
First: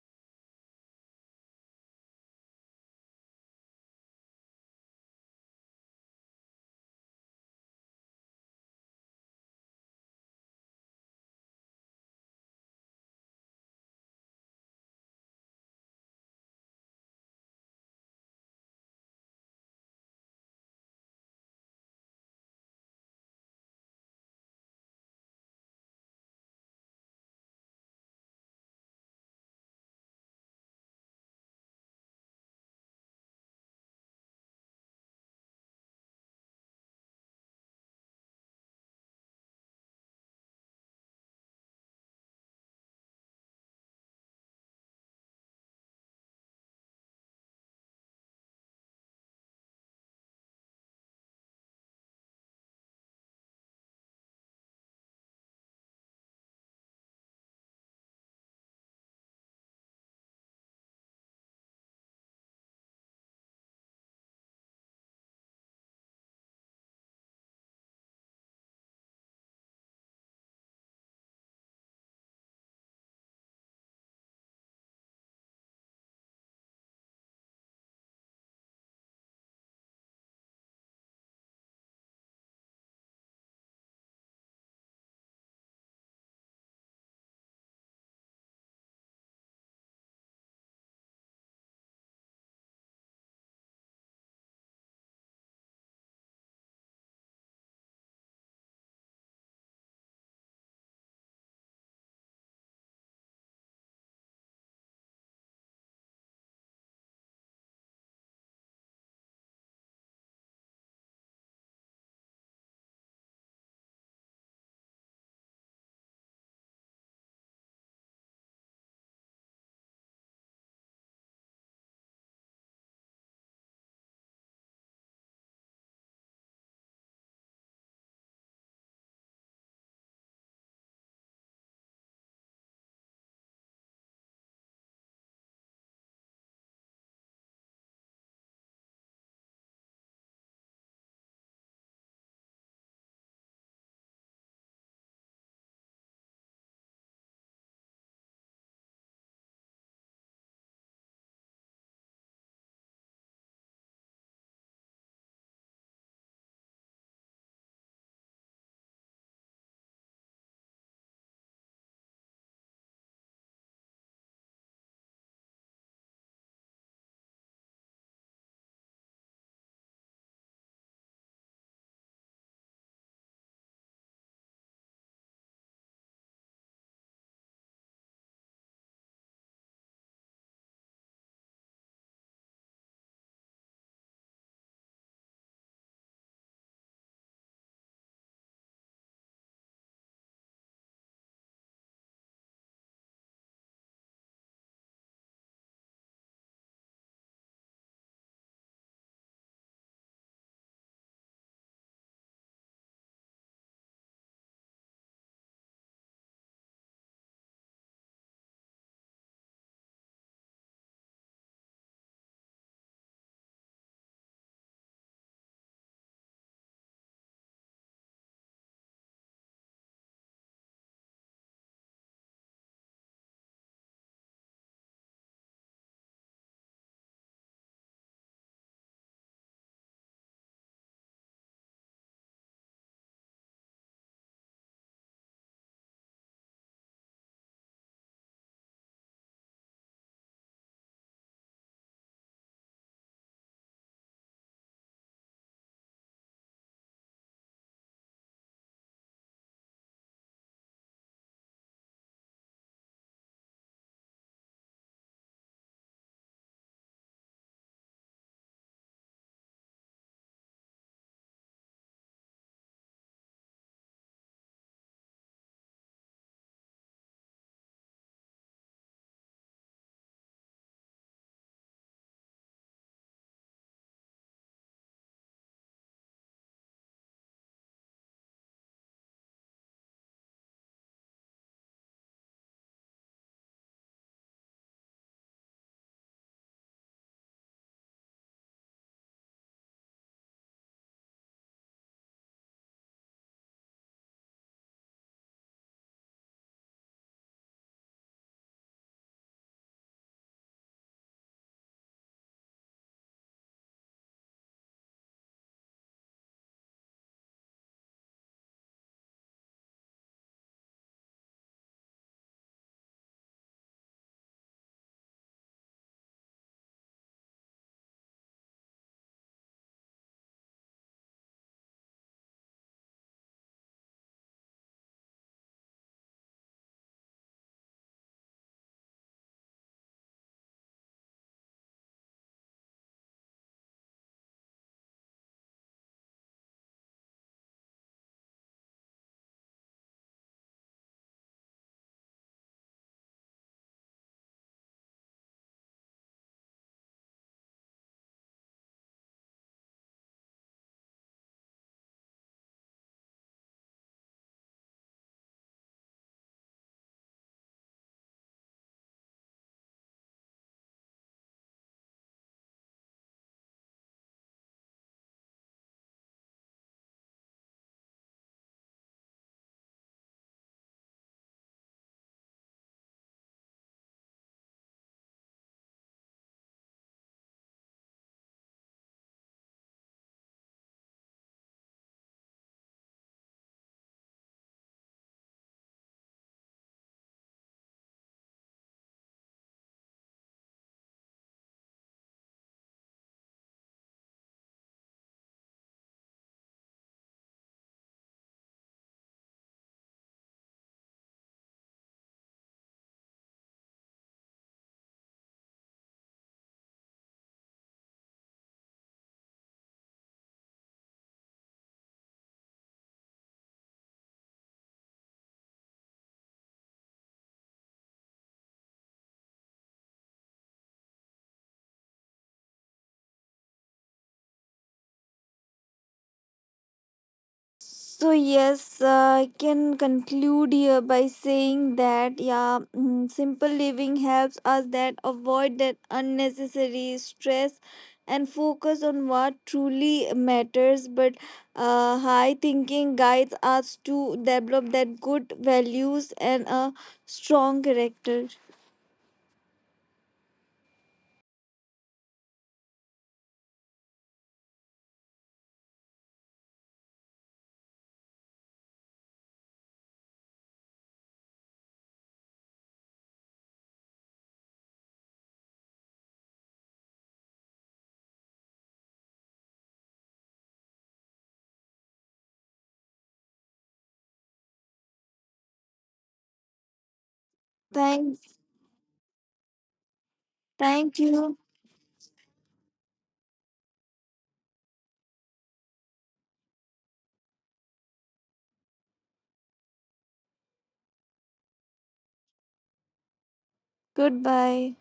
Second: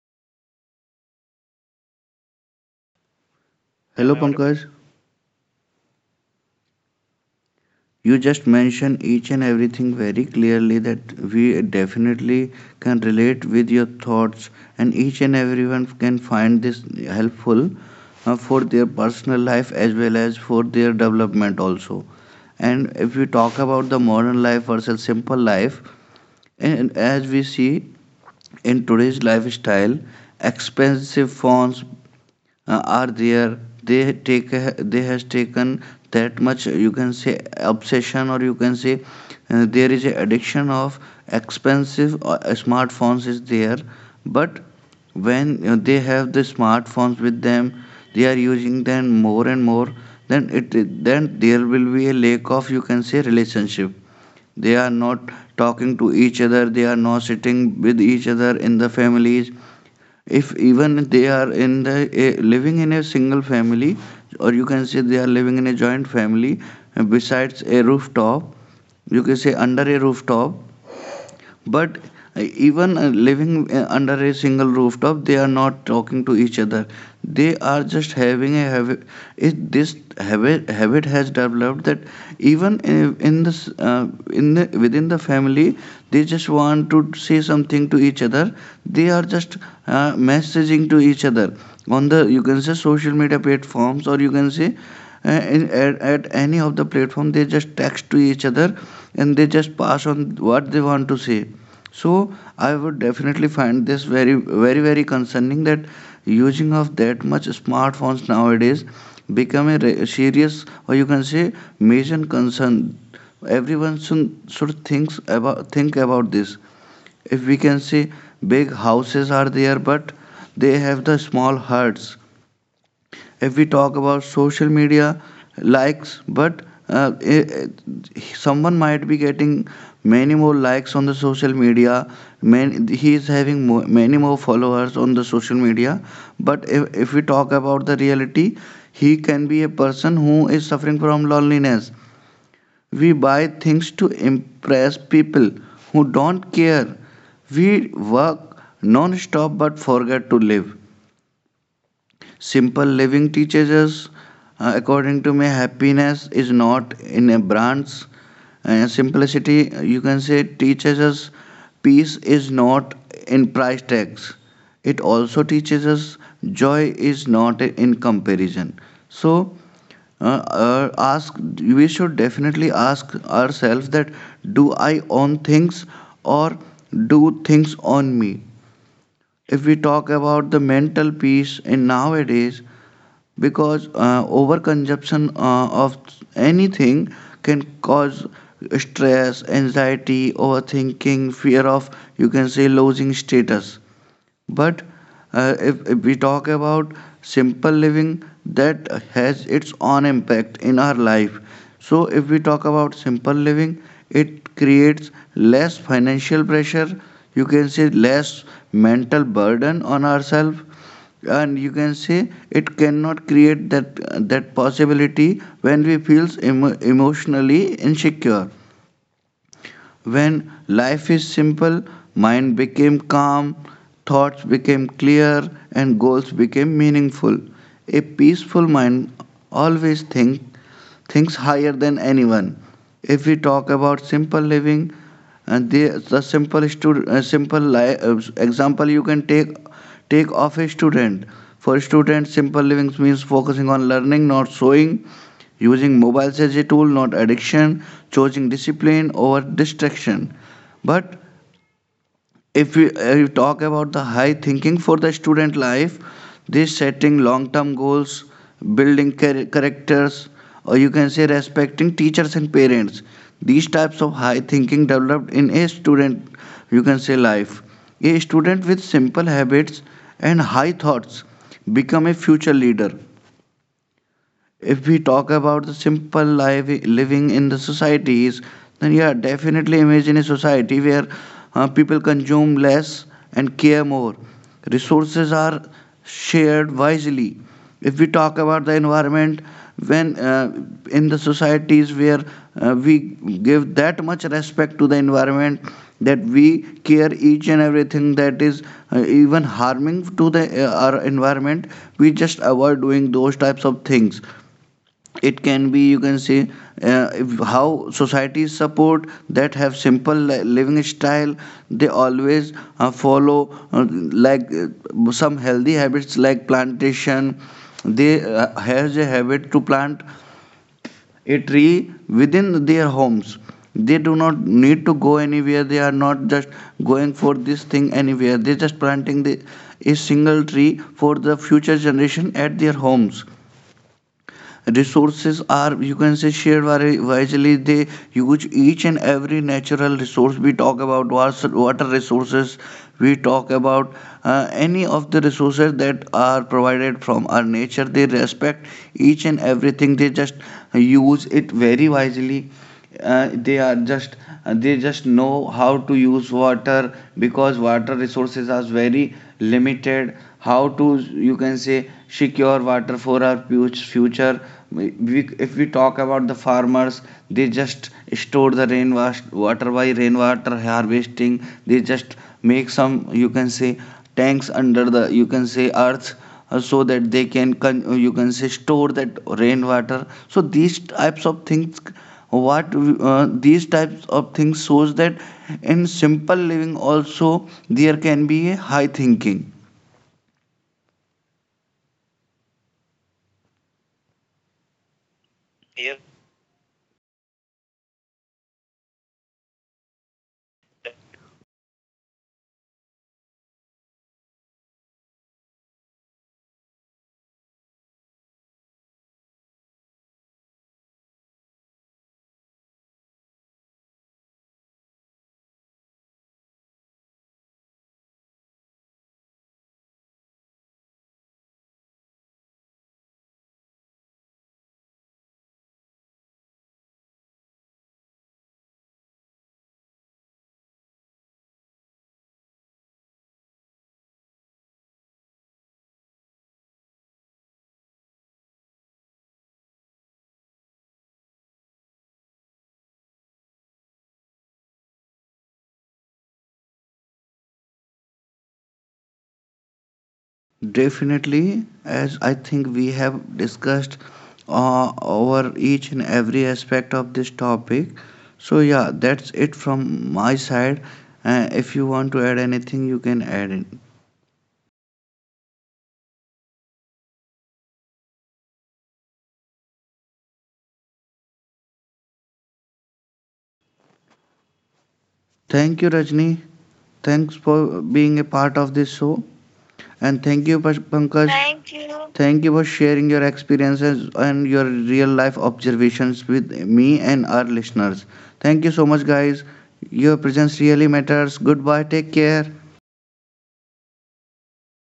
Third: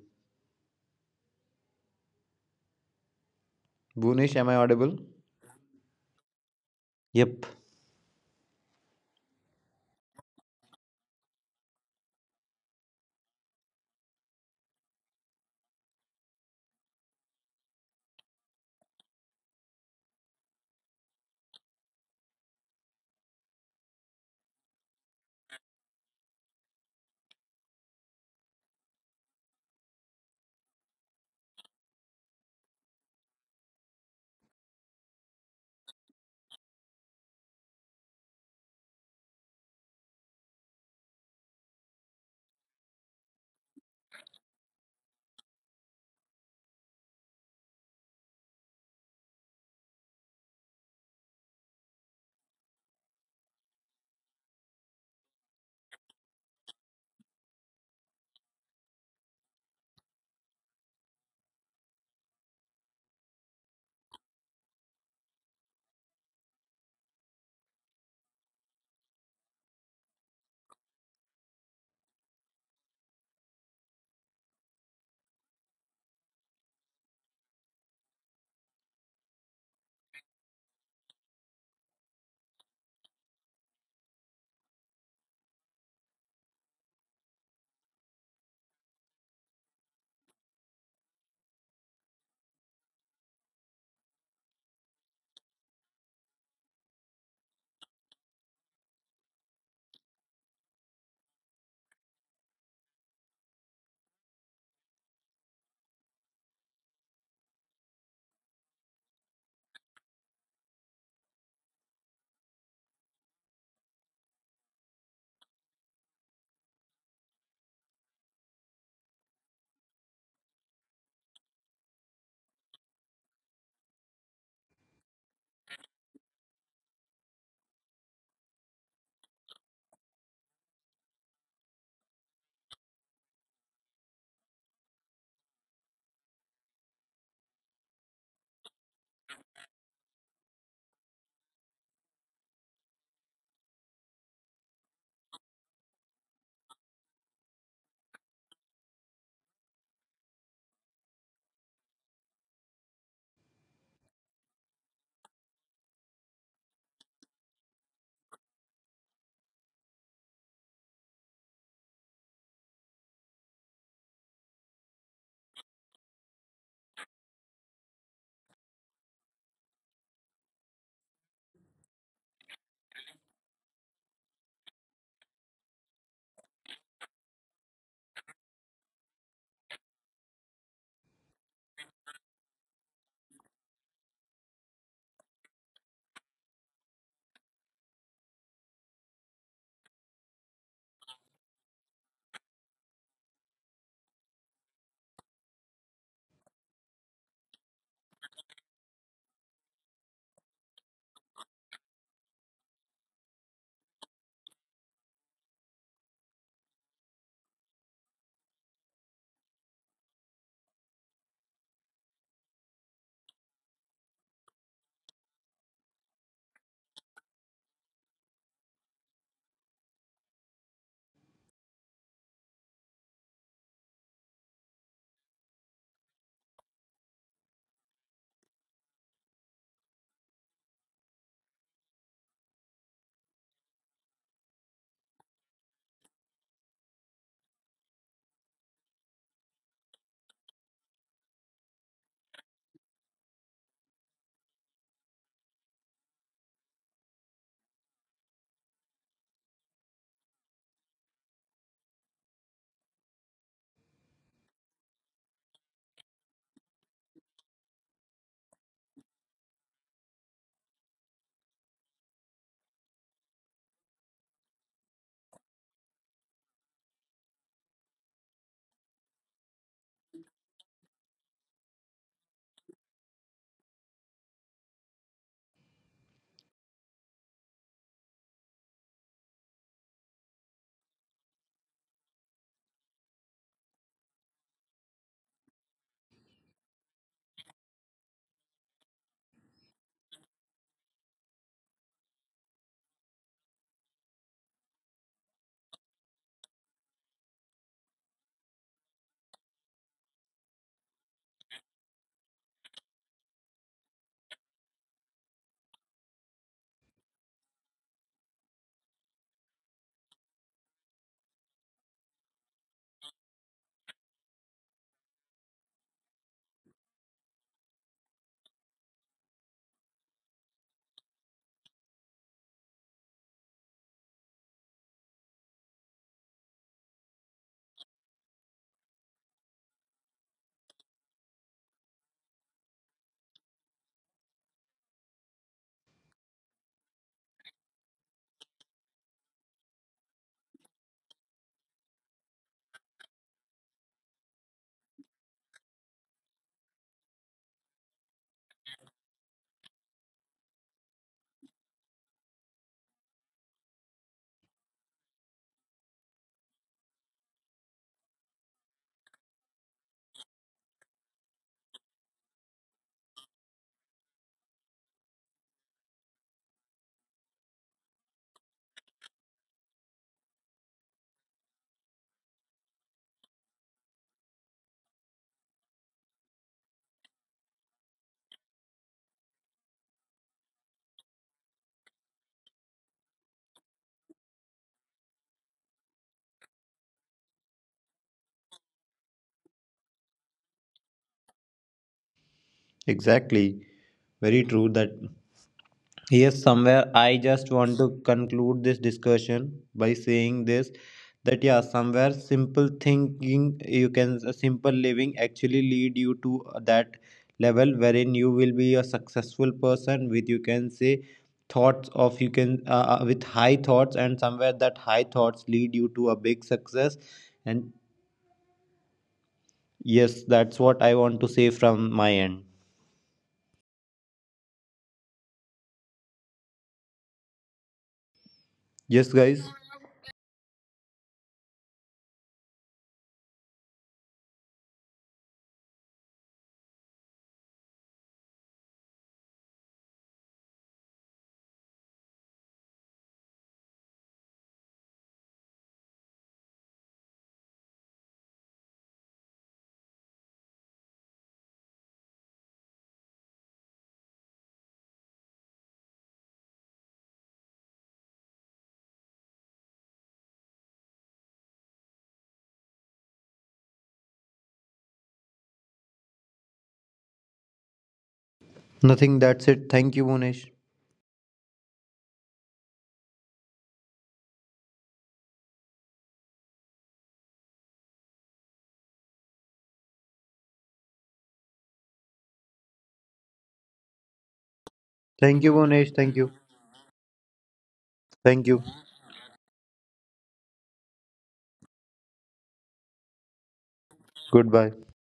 [SPEAKER 1] Hello,
[SPEAKER 2] Bhuvnesh, am I
[SPEAKER 1] Pankaj.
[SPEAKER 2] audible? Yep.
[SPEAKER 1] You just mention each and everything very clearly that we definitely can relate with your thoughts, and each and everyone can find this helpful for their personal life as well as for their development also. And if we talk about the modern life versus simple life, and as we see in today's lifestyle, expensive phones are there, they has taken that much you can say obsession, or you can say there is a addiction of expensive smartphones is there. But when they have the smartphones with them, they are using them more and more, then it then there will be a lack of you can say relationship. They are not talking to each other, they are not sitting with each other in the families. If even they are living in a single family, or you can say they are living in a joint family, and besides a rooftop, you can say under a rooftop, but even living under a single rooftop, they are not talking to each other. They are just having a habit. This habit has developed that even in this in the, within the family, they just want to say something to each other. They are just messaging to each other on the you can say social media platforms, or you can say at any of the platform they just text to each other, and they just pass on what they want to say. So I would definitely find this very concerning, that using of that much smartphones nowadays become a serious, or you can say major concern. Everyone should think about this. If we can say big houses are there, but they have the small huts. If we talk about social media likes, but someone might be getting many more likes on the social media, man, he is having many more followers on the social media, but if we talk about the reality, he can be a person who is suffering from loneliness. We buy things to impress people who don't care. We work non-stop but forget to live. Simple living teaches us, according to me, happiness is not in a branch. Simplicity, you can say, teaches us peace is not in price tags. It also teaches us joy is not in comparison. So, ask we should definitely ask ourselves that do I own things, or do things own me? If we talk about the mental peace in nowadays, because overconsumption of anything can cause stress, anxiety, overthinking, fear of you can say losing status. But if we talk about simple living, that has its own impact in our life. So if we talk about simple living, it creates less financial pressure. You can say less mental burden on ourselves, and you can say it cannot create that possibility when we feels emotionally insecure. When life is simple, mind became calm, thoughts became clear, and goals became meaningful. A peaceful mind always think thinks higher than anyone. If we talk about simple living, and the simple example you can take of a student. For students, simple living means focusing on learning, not showing, using mobiles as a tool, not addiction, choosing discipline over distraction. But if you, you talk about the high thinking for the student life, this setting long term goals, building characters, or you can say respecting teachers and parents, these types of high thinking developed in a student you can say life. A student with simple habits and high thoughts become a future leader. If we talk about the simple life living in the societies, then yeah, definitely imagine a society where people consume less and care more. Resources are shared wisely. If we talk about the environment, when in the societies where we give that much respect to the environment, that we care each and everything that is even harming to the our environment, we just avoid doing those types of things. It can be you can say how societies support that have simple living style, they always follow uh, some healthy habits like plantation. They has a habit to plant a tree within their homes. They do not need to go anywhere, they are not just going for this thing anywhere, they just a single tree for the future generation at their homes. Resources are you can say shared very wisely. They use each and every natural resource. We talk about water resources, we talk about any of the resources that are provided from our nature. They respect each and everything, they just use it very wisely. uh, they are just they just know how to use water, because water resources are very limited. How to you can say secure water for our future. If we talk about the farmers, they just store the water by rainwater harvesting. They just make some you can say tanks under the you can say earth, so that they can you can say store that rainwater. So these types of things, what these types of things shows that in simple living also there can be a high thinking.
[SPEAKER 2] Exactly. Very true that. Yes, somewhere I just want to conclude this discussion by saying this, that yeah, somewhere simple thinking, you can simple living, actually lead you to that level wherein you will be a successful person with, you can say, thoughts of you can, with high thoughts. And somewhere that high thoughts lead you to a big success. And yes, that's what I want to say from my end.
[SPEAKER 3] So yes,
[SPEAKER 2] Yes,
[SPEAKER 3] I
[SPEAKER 2] guys,
[SPEAKER 3] can conclude here by saying that yeah, simple living helps us that avoid that unnecessary stress and focus on what truly matters. But high thinking guides us to develop that good values and a strong character.
[SPEAKER 1] Definitely, as I think we have discussed over each and every aspect of this topic, so yeah, that's it from my side. If you want to add anything, you can add it.
[SPEAKER 2] nothing. That's it. Thank you, Bonish.
[SPEAKER 1] Thank you, Rajni. Thanks for being a
[SPEAKER 3] Thanks.
[SPEAKER 1] part of this show. And thank you,
[SPEAKER 3] Thank
[SPEAKER 1] Pankaj.
[SPEAKER 3] you.
[SPEAKER 1] Thank you for sharing your experiences and your real
[SPEAKER 2] Thank you,
[SPEAKER 1] life
[SPEAKER 2] Bonish. Thank you.
[SPEAKER 1] observations with me and our listeners.
[SPEAKER 2] Thank you.
[SPEAKER 1] Thank you so much, guys. Your presence really matters. Goodbye. Take care.
[SPEAKER 2] Goodbye.
[SPEAKER 3] Goodbye.